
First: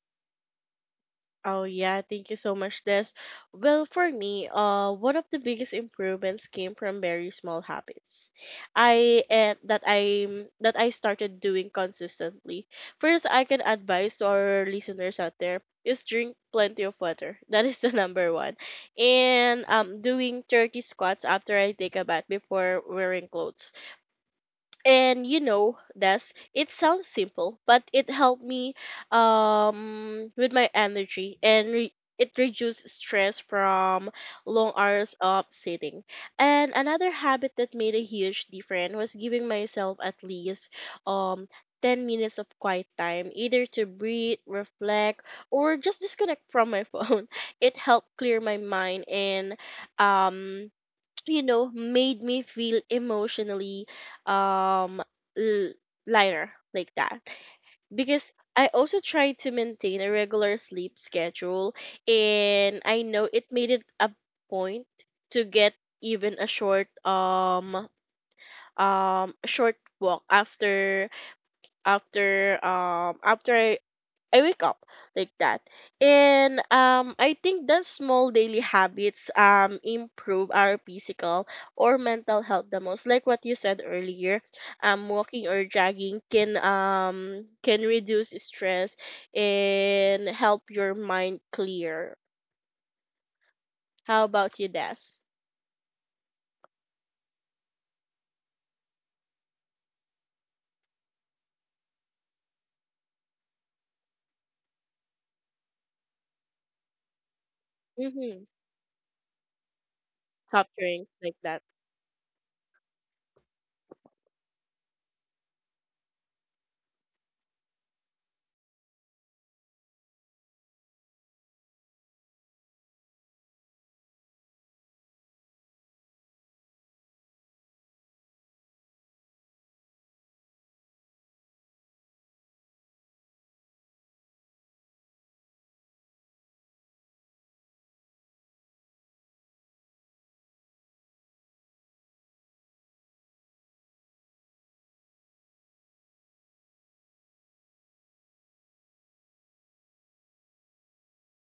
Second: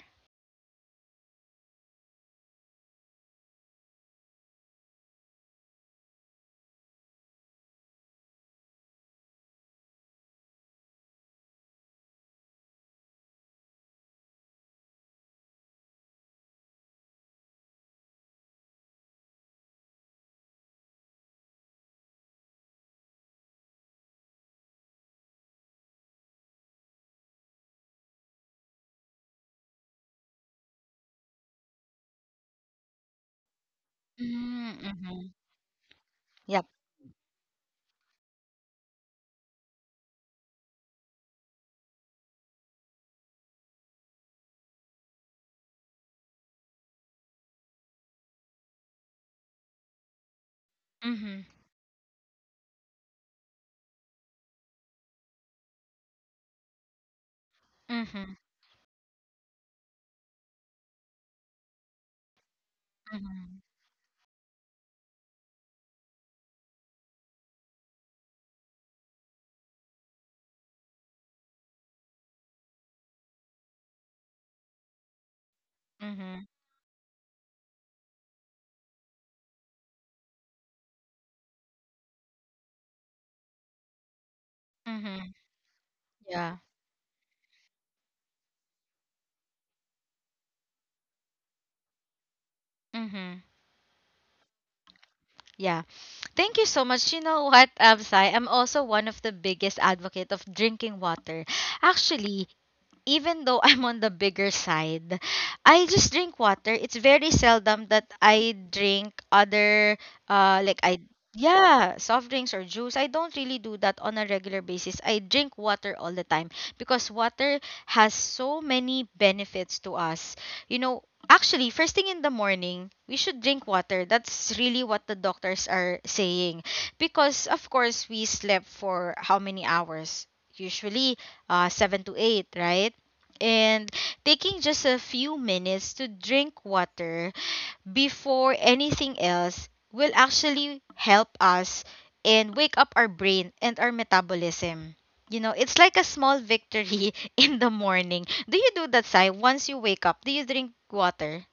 Speaker 2: Oh yeah, thank you so much, Des. Well, for me, one of the biggest improvements came from very small habits I that I that I started doing consistently. First, I can advise to our listeners out there is drink plenty of water. [LAUGHS] That is the number one. And doing 30 squats after I take a bath before wearing clothes. And you know, that's, it sounds simple, but it helped me with my energy and it reduced stress from long hours
Speaker 1: Mm-hmm.
Speaker 2: of sitting.
Speaker 1: Yep.
Speaker 2: And another habit that made a huge difference was giving myself at least um 10 minutes of quiet time, either to breathe, reflect, or just disconnect from my [LAUGHS] phone. It helped clear my mind and, um
Speaker 1: Mm-hmm.
Speaker 2: made me feel emotionally, um l- lighter, like that.
Speaker 1: Mm-hmm.
Speaker 2: Because I also tried to maintain a regular sleep schedule, and I know, it
Speaker 1: Mm-hmm.
Speaker 2: made it a point to get even a short, short walk after, after, after I wake up, like that.
Speaker 1: Mm-hmm.
Speaker 2: And I think that small daily habits improve our physical or mental health the most. Like what you said earlier,
Speaker 1: Mm-hmm.
Speaker 2: walking or jogging
Speaker 1: Yeah.
Speaker 2: can reduce stress and help your mind clear.
Speaker 1: Mm-hmm.
Speaker 2: How about you, Des?
Speaker 1: Yeah. Thank you so much. You know what, Sai? I'm also one of the biggest advocate of drinking water. Actually, even though [LAUGHS] I'm on the bigger side, I just drink water. It's very seldom that
Speaker 2: Mm-hmm.
Speaker 1: I drink other
Speaker 2: Soft
Speaker 1: like I
Speaker 2: drinks, like that.
Speaker 1: yeah, soft drinks or juice. I don't really do that on a regular basis. I drink water all the time because water has so many benefits to us. You know, actually first thing in the morning, we should drink water. That's really what the doctors are saying because of course we slept for how many hours? Usually 7 to 8, right? And taking just a few minutes to drink water before anything else will actually help us and wake up our brain and our metabolism. You know, it's like a small victory [LAUGHS] in the morning. Do you do that, Sai? Once you wake up, do you drink water?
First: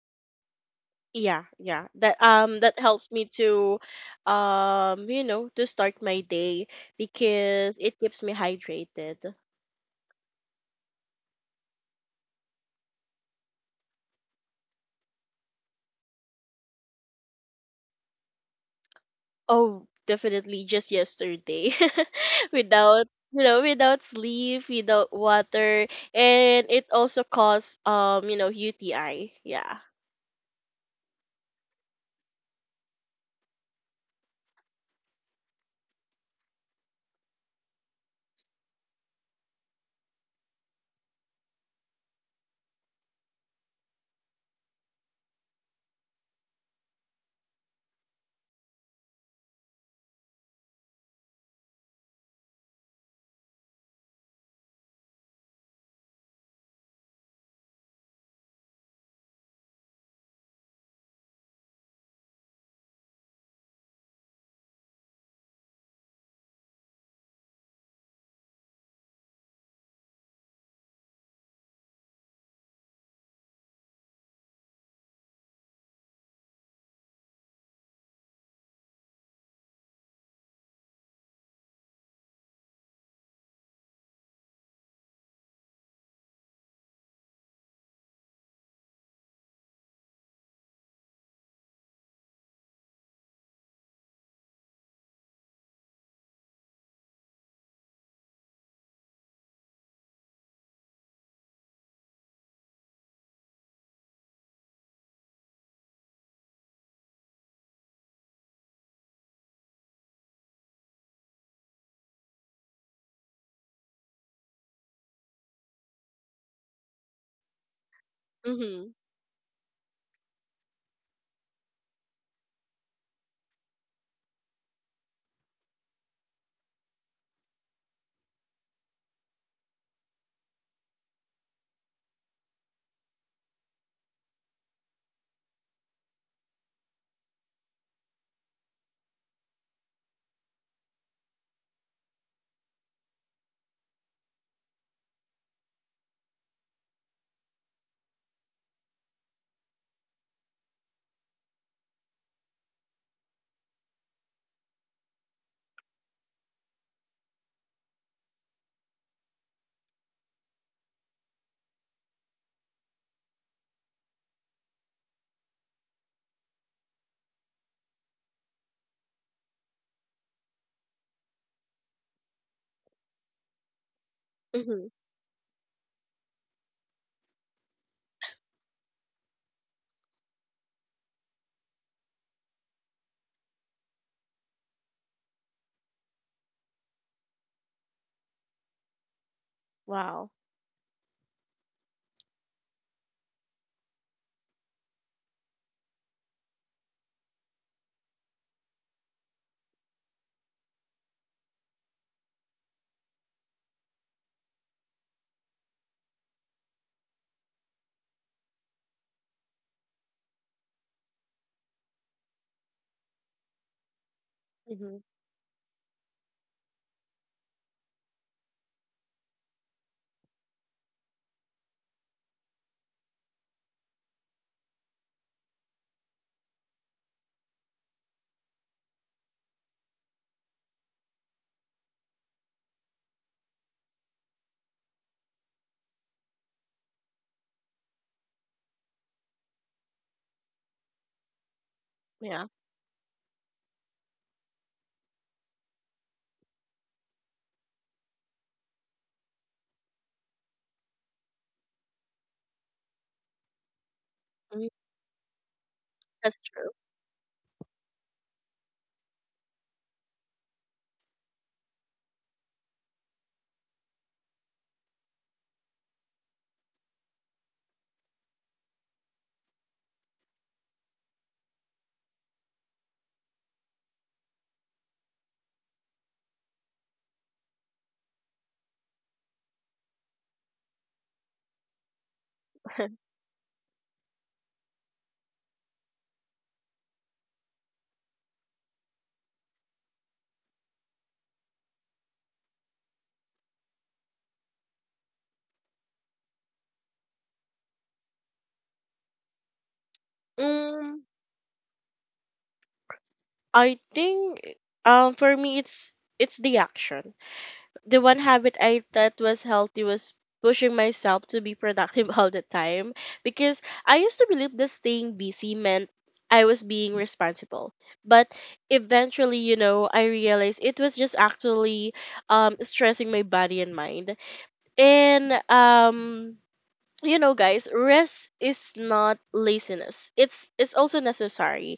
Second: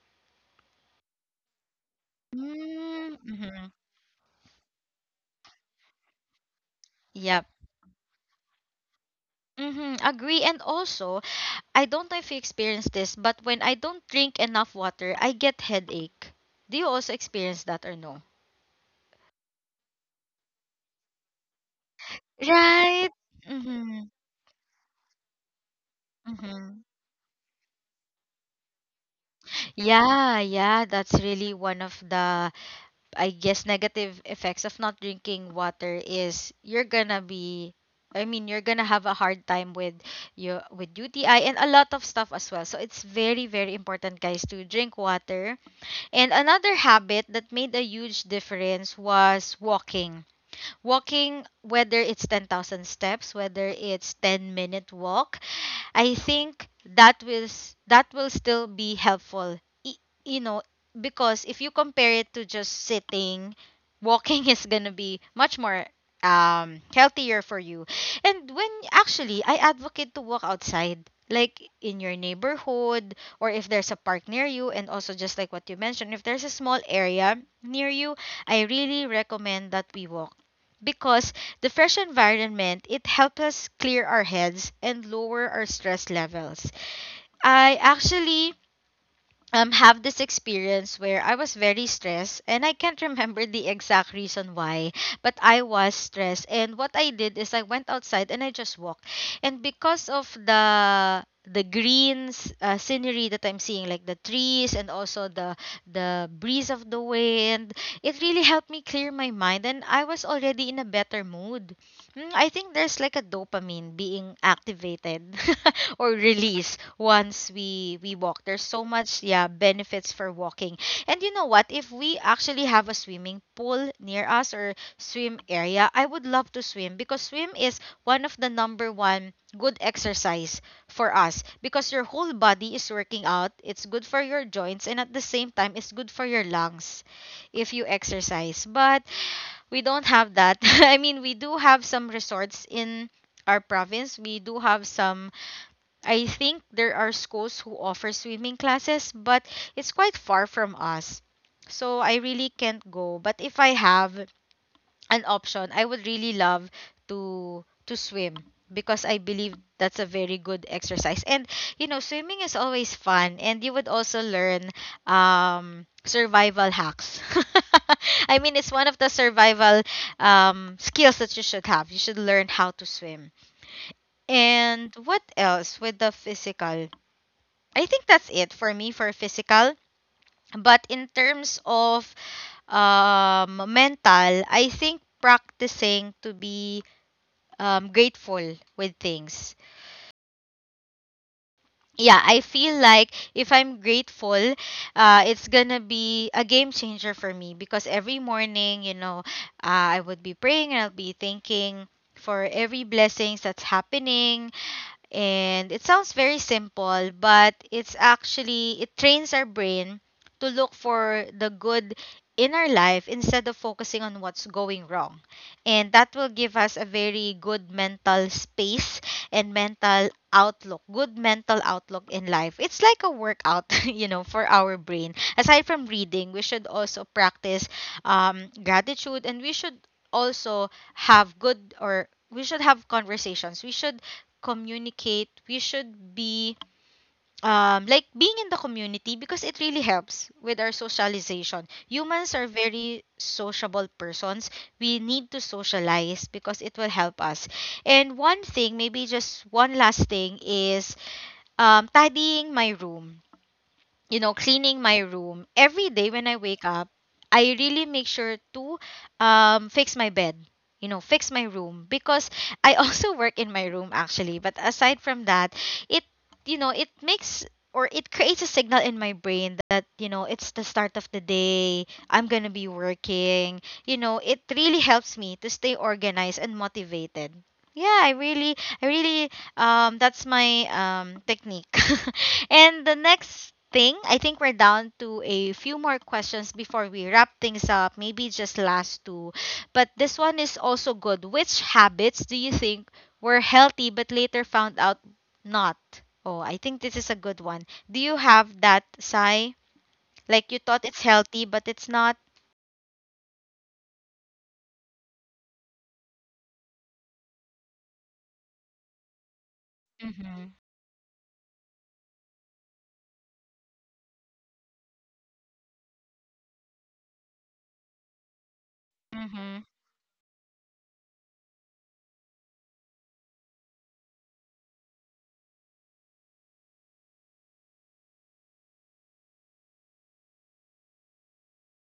Speaker 2: Yeah, yeah, that that helps me
Speaker 1: Mm-hmm.
Speaker 2: to to start my day
Speaker 1: Yep.
Speaker 2: because it keeps me hydrated.
Speaker 1: Mm-hmm. Agree. And also, I don't know if you experience this, but when I don't drink enough water, I get headache. Do you also experience that or no?
Speaker 2: Oh, definitely, just yesterday. [LAUGHS] Without,
Speaker 1: Right.
Speaker 2: you know, without
Speaker 1: Mhm.
Speaker 2: sleep, without water, and
Speaker 1: Mhm.
Speaker 2: it also caused, UTI. Yeah.
Speaker 1: Yeah, yeah, that's really one of the I guess negative effects of not drinking water is you're gonna be I mean, you're gonna have a hard time with your with UTI and a lot of stuff as well. So it's very, very important, guys, to drink water. And another habit that made a huge difference was walking. Walking, whether it's 10,000 steps, whether it's 10 minute walk, I think that will that will still be helpful. You know, because if you compare it to just sitting, walking [LAUGHS] is gonna be much more healthier for you. And when actually I advocate to walk outside like in your neighborhood or if there's a park near you and also just like what you mentioned if there's a small area near you I really recommend that we walk because the fresh environment, it helps us clear our heads and lower our stress levels. I actually have this experience where I was very stressed and I can't [LAUGHS] remember the exact reason why, but I was stressed. And what I did is I went outside and I just walked. And because of the greens scenery that I'm seeing, like the trees and also the breeze of the wind, it really helped me clear my mind and I was already in a better mood. Mm, I think there's like a dopamine being activated [LAUGHS] or released once we walk. There's so
Speaker 2: Mhm.
Speaker 1: much yeah benefits for walking. And you know what? If we actually have a swimming pool near us or swim area, I would love to swim because swim is one of the number one good exercise for us because your whole body is working out. It's good for your joints and at the same time it's good for your lungs if you exercise. But we don't have that. [LAUGHS] I mean, we do have some resorts in our province. We do have some, I think there are schools who offer swimming classes, but it's quite far from us. So I really can't go. But if I have, an option, I would really love to swim because I believe that's a very good exercise. And you know, swimming is always fun and you would also learn survival hacks. [LAUGHS] I mean, it's one of the survival skills that you should have. You should learn how to swim.
Speaker 2: Mhm.
Speaker 1: And what else with the physical? I think that's it for me for physical. But in terms of mental, I think practicing to be grateful with things.
Speaker 2: Wow.
Speaker 1: Yeah, I feel like if I'm grateful, it's gonna be a game changer for me because every morning, you know, I would be praying and I'll be thanking for every blessings that's happening and it sounds very simple, but it's actually, it trains our brain to look for the good in our life instead of focusing on what's going
Speaker 2: Mhm.
Speaker 1: wrong. And that will give us a very good mental space and mental outlook, good mental outlook in life. It's like a workout, [LAUGHS] you know, for our brain. Aside from reading, we should also practice gratitude and we should also have good or we should have conversations. We should communicate we should be like being in the community because it really helps with our socialization. Humans are
Speaker 2: Yeah.
Speaker 1: very sociable persons, we need to socialize because it will help us. And one thing, maybe just one last thing is tidying my room, you know,
Speaker 2: Mhm,
Speaker 1: cleaning my room. Every day when I
Speaker 2: that's
Speaker 1: wake
Speaker 2: true.
Speaker 1: up, I really make sure to fix my bed, you know, fix my room because I also [LAUGHS] work in my room actually. But aside from that, it, you know, it makes or it creates a signal in my brain that, you know, it's the start of the day, I'm going to be working. You know, it really helps me to stay organized and motivated. Yeah, I really that's my technique. [LAUGHS] And the
Speaker 2: [LAUGHS]
Speaker 1: next thing, I think we're down to a few more questions before we wrap things up. Maybe just last two, but this one is also good. Which habits do you think were healthy but later found out not? Oh, I think this is a good one. Do you have that, Sai? Like you thought it's
Speaker 2: Mm,
Speaker 1: healthy but it's not.
Speaker 2: I think for me, it's the action. The one habit I thought was healthy was
Speaker 1: Mhm.
Speaker 2: pushing myself to be productive [LAUGHS] all the time, because I used to believe that staying busy meant I was being responsible. But eventually, you
Speaker 1: Mhm.
Speaker 2: know, I realized it was just actually stressing my body and mind. And guys, rest is not laziness. It's also necessary,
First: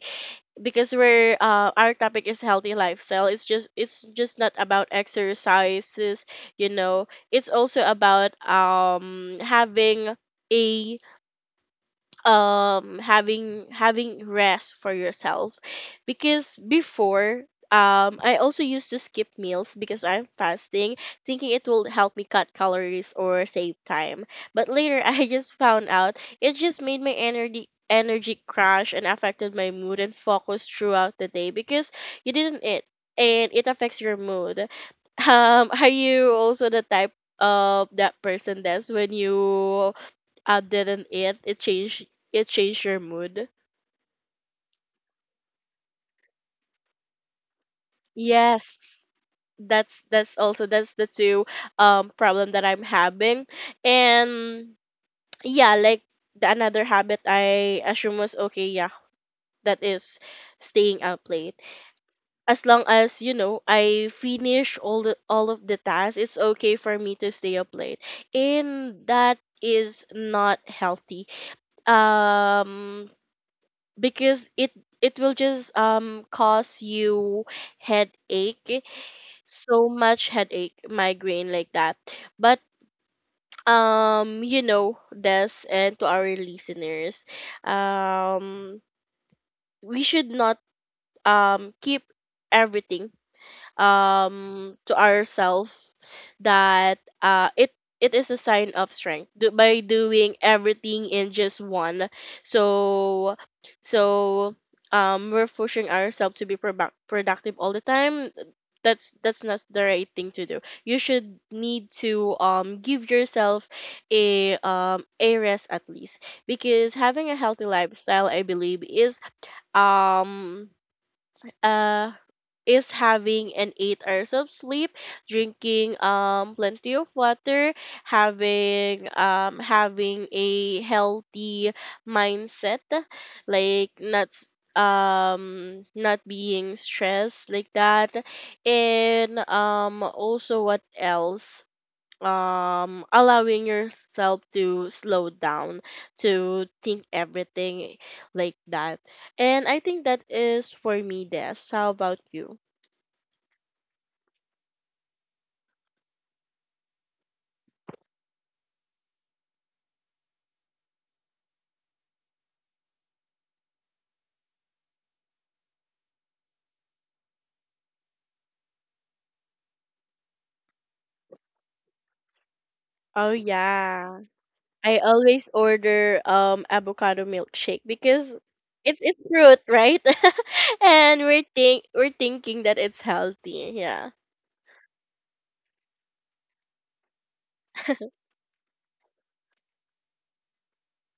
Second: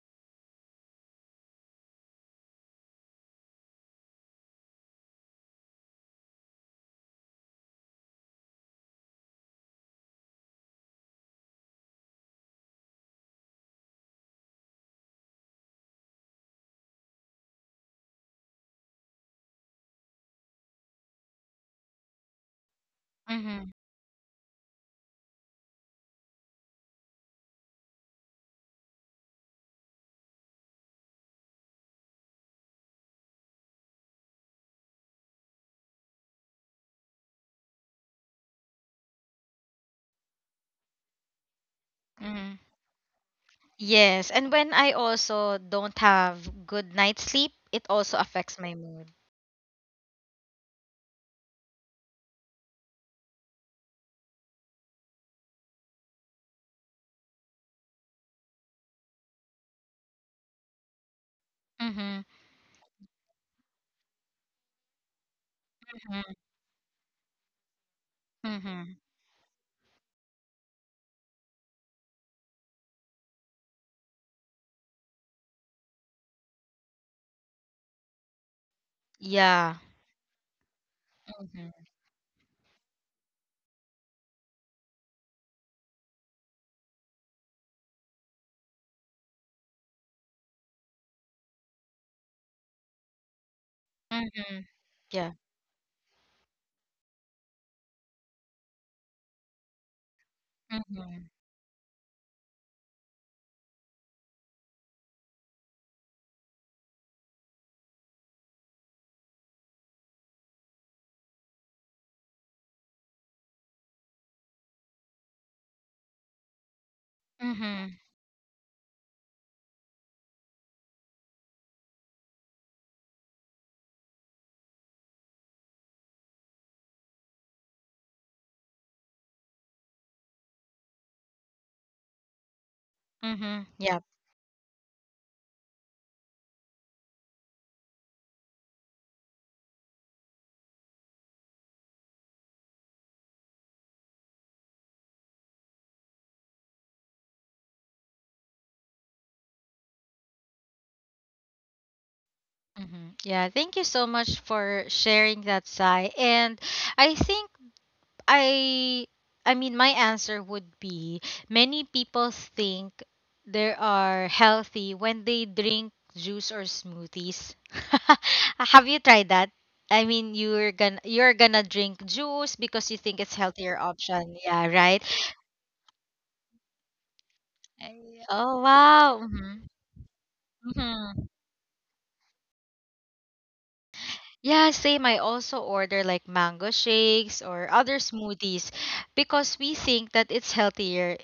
Speaker 2: because we're, our topic is healthy lifestyle, it's just, it's just not about exercises, you know, it's also about having a, having rest for yourself. Because before, I also used to skip meals because I'm fasting, thinking it will help me cut calories or
Speaker 1: Mhm.
Speaker 2: save time, but later [LAUGHS] I just found out it just made my energy crash and affected my mood and focus throughout the day, because you didn't eat and it affects your mood. Um, are you also the type of that person that's when you, didn't, it changed, it
Speaker 1: Mhm.
Speaker 2: changed your mood?
Speaker 1: Yes, and when I also don't have good night sleep, it also affects my
Speaker 2: Yes,
Speaker 1: mood.
Speaker 2: that's also, that's the two problem that I'm having. And yeah, like, the another habit I assume was okay, yeah, that is staying up late,
Speaker 1: Mm-hmm.
Speaker 2: as long as, you know, I finish all, the all of the tasks,
Speaker 1: Mm-hmm.
Speaker 2: it's okay for me to stay up late,
Speaker 1: Mm-hmm.
Speaker 2: and that is not healthy, um because it will just cause you headache,
Speaker 1: Yeah.
Speaker 2: so much headache, migraine, like
Speaker 1: Mm-hmm.
Speaker 2: that. But this, and to our listeners, um we should not keep everything
Speaker 1: Mm-hmm.
Speaker 2: to
Speaker 1: Yeah.
Speaker 2: ourselves, that, it, it is a sign of strength, do, by doing everything
Speaker 1: Mm-hmm.
Speaker 2: in just one. So, so, we're pushing ourselves to be productive all the time. That's not the right thing to do. You should need to give yourself a, a rest, at least, because having a healthy
Speaker 1: Mm-hmm.
Speaker 2: lifestyle, I believe, um uh is having an 8 hours of sleep, drinking plenty of water, having a healthy mindset,
Speaker 1: Mm-hmm.
Speaker 2: like
Speaker 1: Yeah.
Speaker 2: not being stressed, like that, and also, what else? Um, allowing yourself to slow down, to think everything, like that. And I think that is for me, Des. How about you?
Speaker 1: Mm-hmm. Yeah. Thank you so much for sharing that, Sai. And I think I I mean my answer would be, many people think they are healthy when they drink juice or smoothies. [LAUGHS] Have you tried that? I mean you're gonna drink juice because you think it's
Speaker 2: Oh
Speaker 1: healthier
Speaker 2: yeah.
Speaker 1: option. Yeah, right?
Speaker 2: I always order avocado milkshake
Speaker 1: Ay-
Speaker 2: because
Speaker 1: Oh
Speaker 2: it's
Speaker 1: wow.
Speaker 2: it's
Speaker 1: Hmm.
Speaker 2: fruit, right? [LAUGHS]
Speaker 1: Hmm.
Speaker 2: And we're think, we're thinking that it's healthy. Yeah.
Speaker 1: Yeah, same. I also order like mango shakes or other smoothies because we think that it's healthier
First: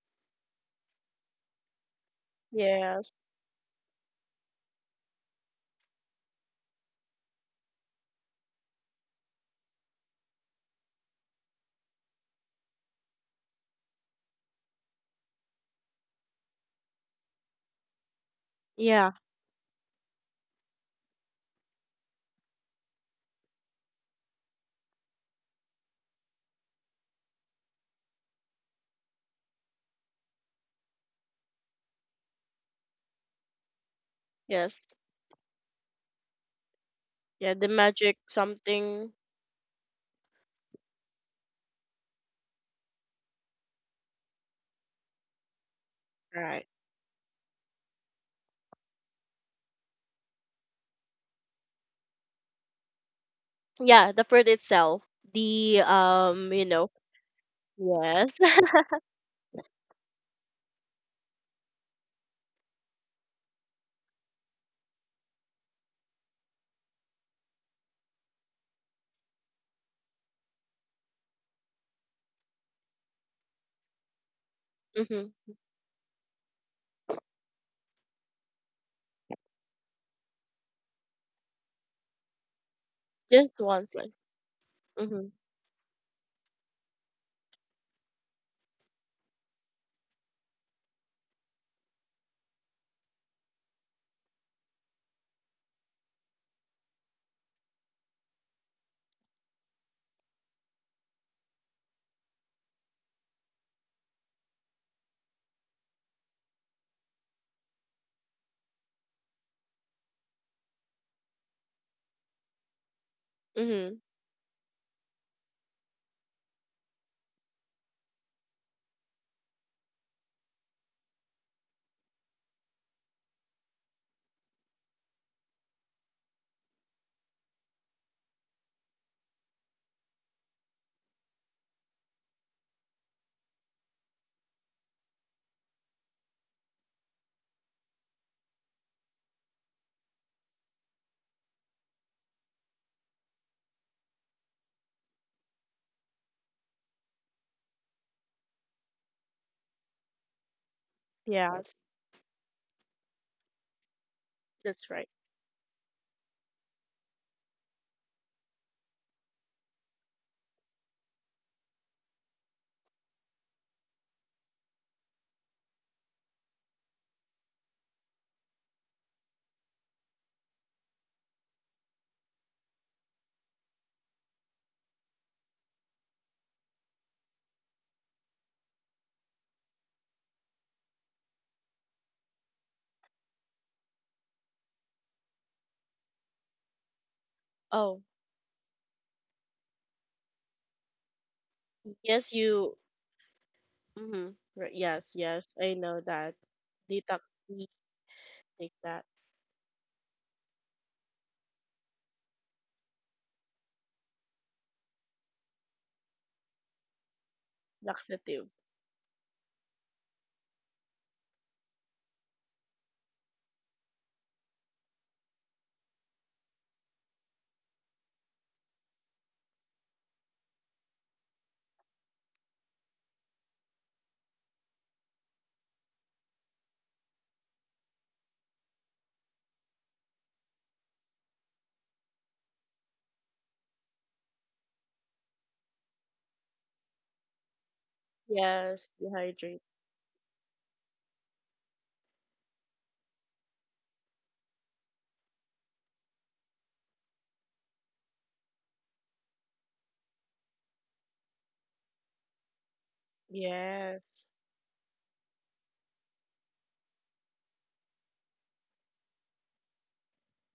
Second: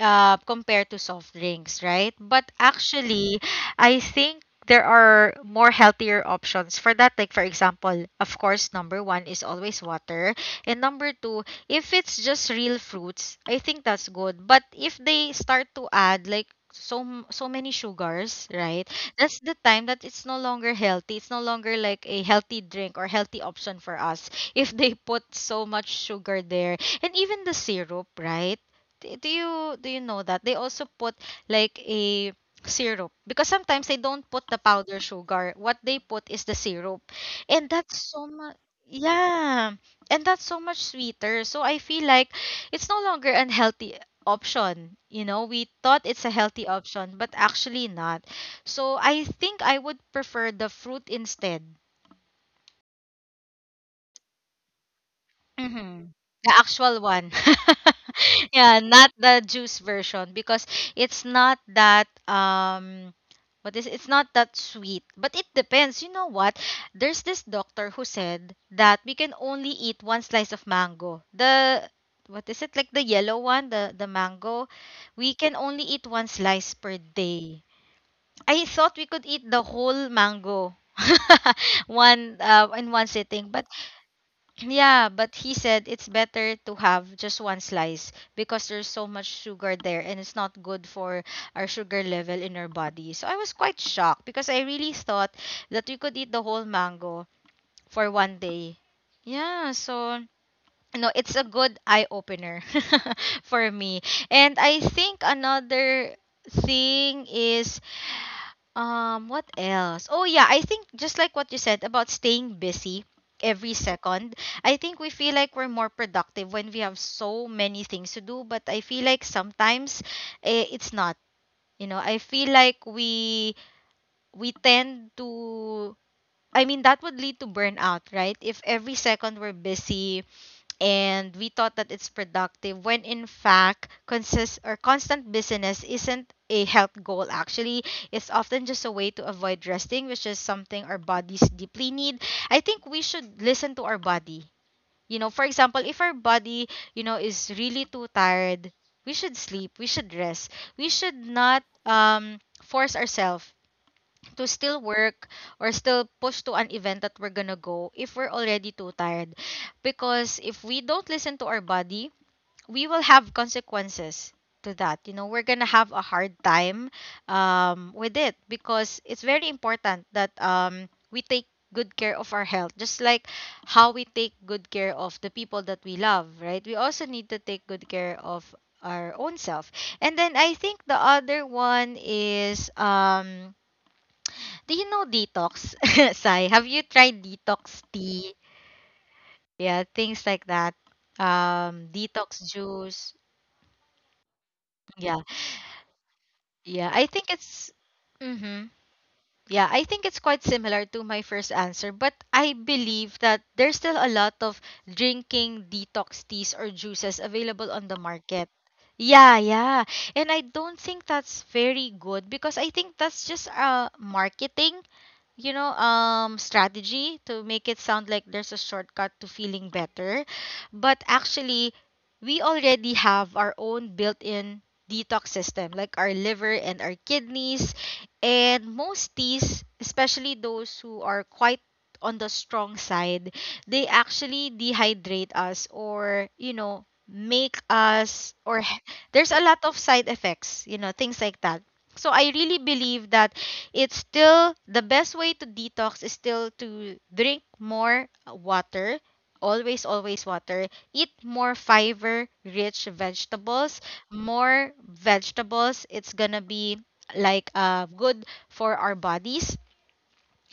Speaker 1: compared to soft drinks, right? But
Speaker 2: Yes.
Speaker 1: actually, I think there are more healthier options for that. Like, for example, of course, number one is always water. And number two, if it's just real fruits, I think that's good. But if they start to add, like, so many sugars, right?
Speaker 2: Yeah.
Speaker 1: That's the time that it's no longer healthy, it's no longer like a healthy drink or healthy option for us if they put so much sugar there, and even the syrup, right? Do you know that they also put like a syrup because sometimes they don't put the
Speaker 2: Yes.
Speaker 1: powder [LAUGHS] sugar, what they put is the syrup,
Speaker 2: Yeah, the
Speaker 1: and that's
Speaker 2: magic
Speaker 1: so much,
Speaker 2: something.
Speaker 1: yeah, and that's so much sweeter. So I feel like it's no longer an healthy option, you know, we thought it's a
Speaker 2: Right.
Speaker 1: healthy option but actually not. So I think I would prefer the fruit instead.
Speaker 2: Yeah, the fruit itself. The
Speaker 1: Mhm. The
Speaker 2: you know,
Speaker 1: actual one. [LAUGHS]
Speaker 2: yes.
Speaker 1: Yeah,
Speaker 2: [LAUGHS]
Speaker 1: not the juice version because it's not that what is it's not that sweet. But it depends. You know what? There's this doctor who said that we can only eat one slice of mango. The, what is it? Like the yellow one, the mango.
Speaker 2: Mhm.
Speaker 1: We can only eat one slice per day. I thought we could eat the whole mango [LAUGHS] one in one sitting,
Speaker 2: Just
Speaker 1: but
Speaker 2: one slice.
Speaker 1: yeah,
Speaker 2: Mhm.
Speaker 1: but he said it's better to have just one slice because there's so much sugar there and it's not good for our sugar level in our body. So I was quite shocked because I really thought that we could eat the whole mango for one day. Yeah, so no, it's a good eye opener [LAUGHS] for me. And I think another thing is, what else? Oh yeah, I think just like what you said about staying busy every
Speaker 2: Mhm.
Speaker 1: second, I think we feel like we're more productive when we have so many things to do, but I feel like sometimes eh, it's not. You know, I feel like we tend to, I mean that would lead to burnout, right? If every second we're busy, and we thought that it's productive, when in fact consist or constant busyness isn't a health goal actually, it's often just a way to avoid resting, which is something our bodies deeply need. I think we should listen to our body. You know, for example, if our body, you know, is really too tired, we should sleep, we should rest, we should not
Speaker 2: Yes.
Speaker 1: force ourselves to still
Speaker 2: That's right.
Speaker 1: work or still push to an event that we're gonna go if we're already too tired. Because if we don't listen to our body, we will have consequences to that. You know, we're gonna have a hard time with it because it's very important that we take good care of our health just like how we take good care of the people that we love, right? We also need to take good care of our own self. And then I think the other one is, do you know detox, [LAUGHS] Sai? Have you tried detox
Speaker 2: Oh,
Speaker 1: tea? Yeah, things like that.
Speaker 2: yes,
Speaker 1: Detox
Speaker 2: you.
Speaker 1: juice.
Speaker 2: Mhm. Right. Yes,
Speaker 1: Yeah,
Speaker 2: yes. I know that.
Speaker 1: yeah. I
Speaker 2: Detox.
Speaker 1: think it's. Mm-hmm.
Speaker 2: Take that.
Speaker 1: Yeah, I think it's quite similar to my first answer, but I believe that there's still a lot of drinking detox teas or juices available on the
Speaker 2: Laxative.
Speaker 1: market. Yeah, yeah. And I don't think that's very good because I think that's just marketing, you know, strategy to make it sound like there's a shortcut to feeling better. But actually, we already have our own built in detox system, like our liver and our kidneys. And most teas, especially those who are quite on the strong side, they actually dehydrate us or, you know, make us, or
Speaker 2: Yes.
Speaker 1: [LAUGHS] there's a
Speaker 2: Dehydrate.
Speaker 1: lot of side effects, you know, things like that. So I really believe that it's still, the best way to detox is still to drink more water, always always water, eat more fiber rich vegetables,
Speaker 2: Yes.
Speaker 1: more vegetables, it's gonna be like good for our bodies.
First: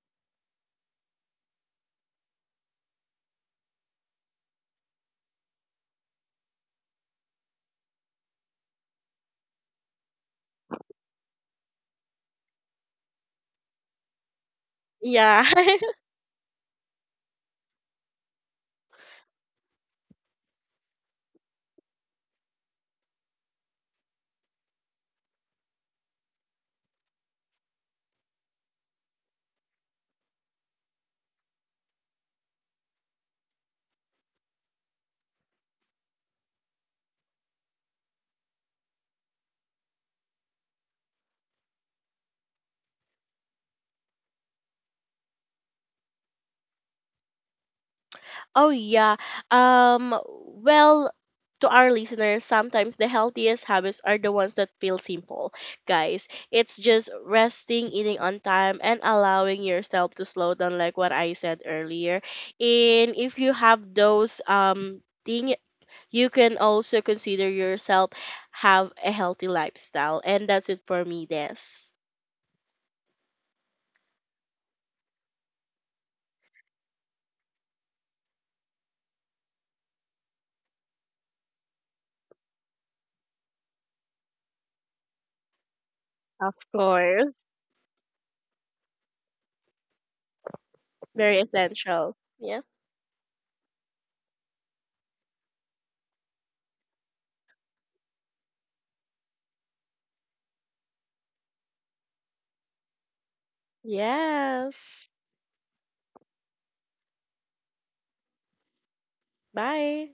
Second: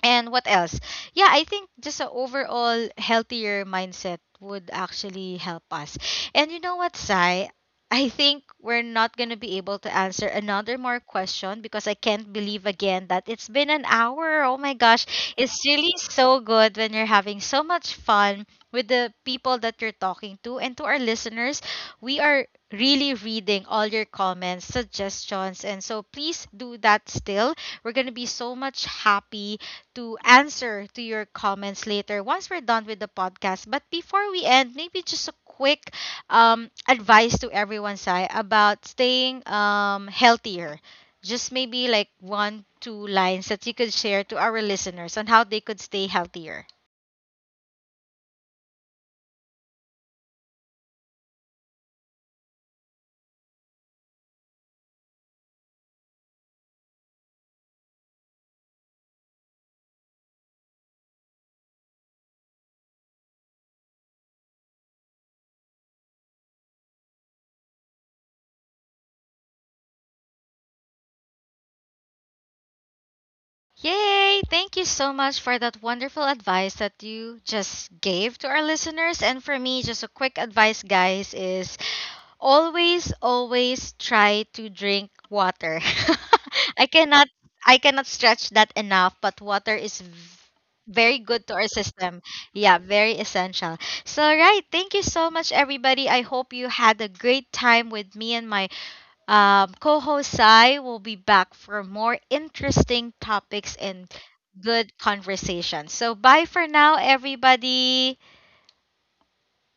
Speaker 1: And what else? Yeah, I think just an overall healthier mindset would actually help us. And you know what, Sai? I think we're not going to be able to answer another more question because I can't believe again that it's been an hour. Oh my gosh.
Speaker 2: Yeah.
Speaker 1: It's really
Speaker 2: [LAUGHS]
Speaker 1: so good when you're having so much fun with the people that you're talking to. And to our listeners, we are really reading all your comments, suggestions. And so please do that still. We're going to be so much happy to answer to your comments later once we're done with the podcast. But before we end, maybe just a quick advice to everyone, Sai, about staying healthier. Just maybe like one, two lines that you could share to our listeners on how they could stay healthier.
Speaker 2: Oh yeah. Um, well, to our listeners, sometimes the healthiest habits are the ones that feel simple, guys. It's just resting, eating on time, and allowing yourself to slow down, like what I said earlier. And if you have those thing, you can also consider yourself have a healthy lifestyle. And that's it for me, Des.
Speaker 1: Yay! Thank you so much for that wonderful advice that you just gave to our listeners. And for me, just a quick advice, guys, is always, always try to drink water.
Speaker 2: Of
Speaker 1: [LAUGHS] I cannot
Speaker 2: course.
Speaker 1: I cannot stretch that enough, but water is very
Speaker 2: Very
Speaker 1: good to our
Speaker 2: essential.
Speaker 1: system.
Speaker 2: Yes.
Speaker 1: Yeah, very essential. So right, thank you so much everybody. I hope you had a great time with me and my Co host Sai will be back for more interesting topics and good
Speaker 2: Yes.
Speaker 1: conversations. So, bye for now, everybody.
Speaker 2: Bye.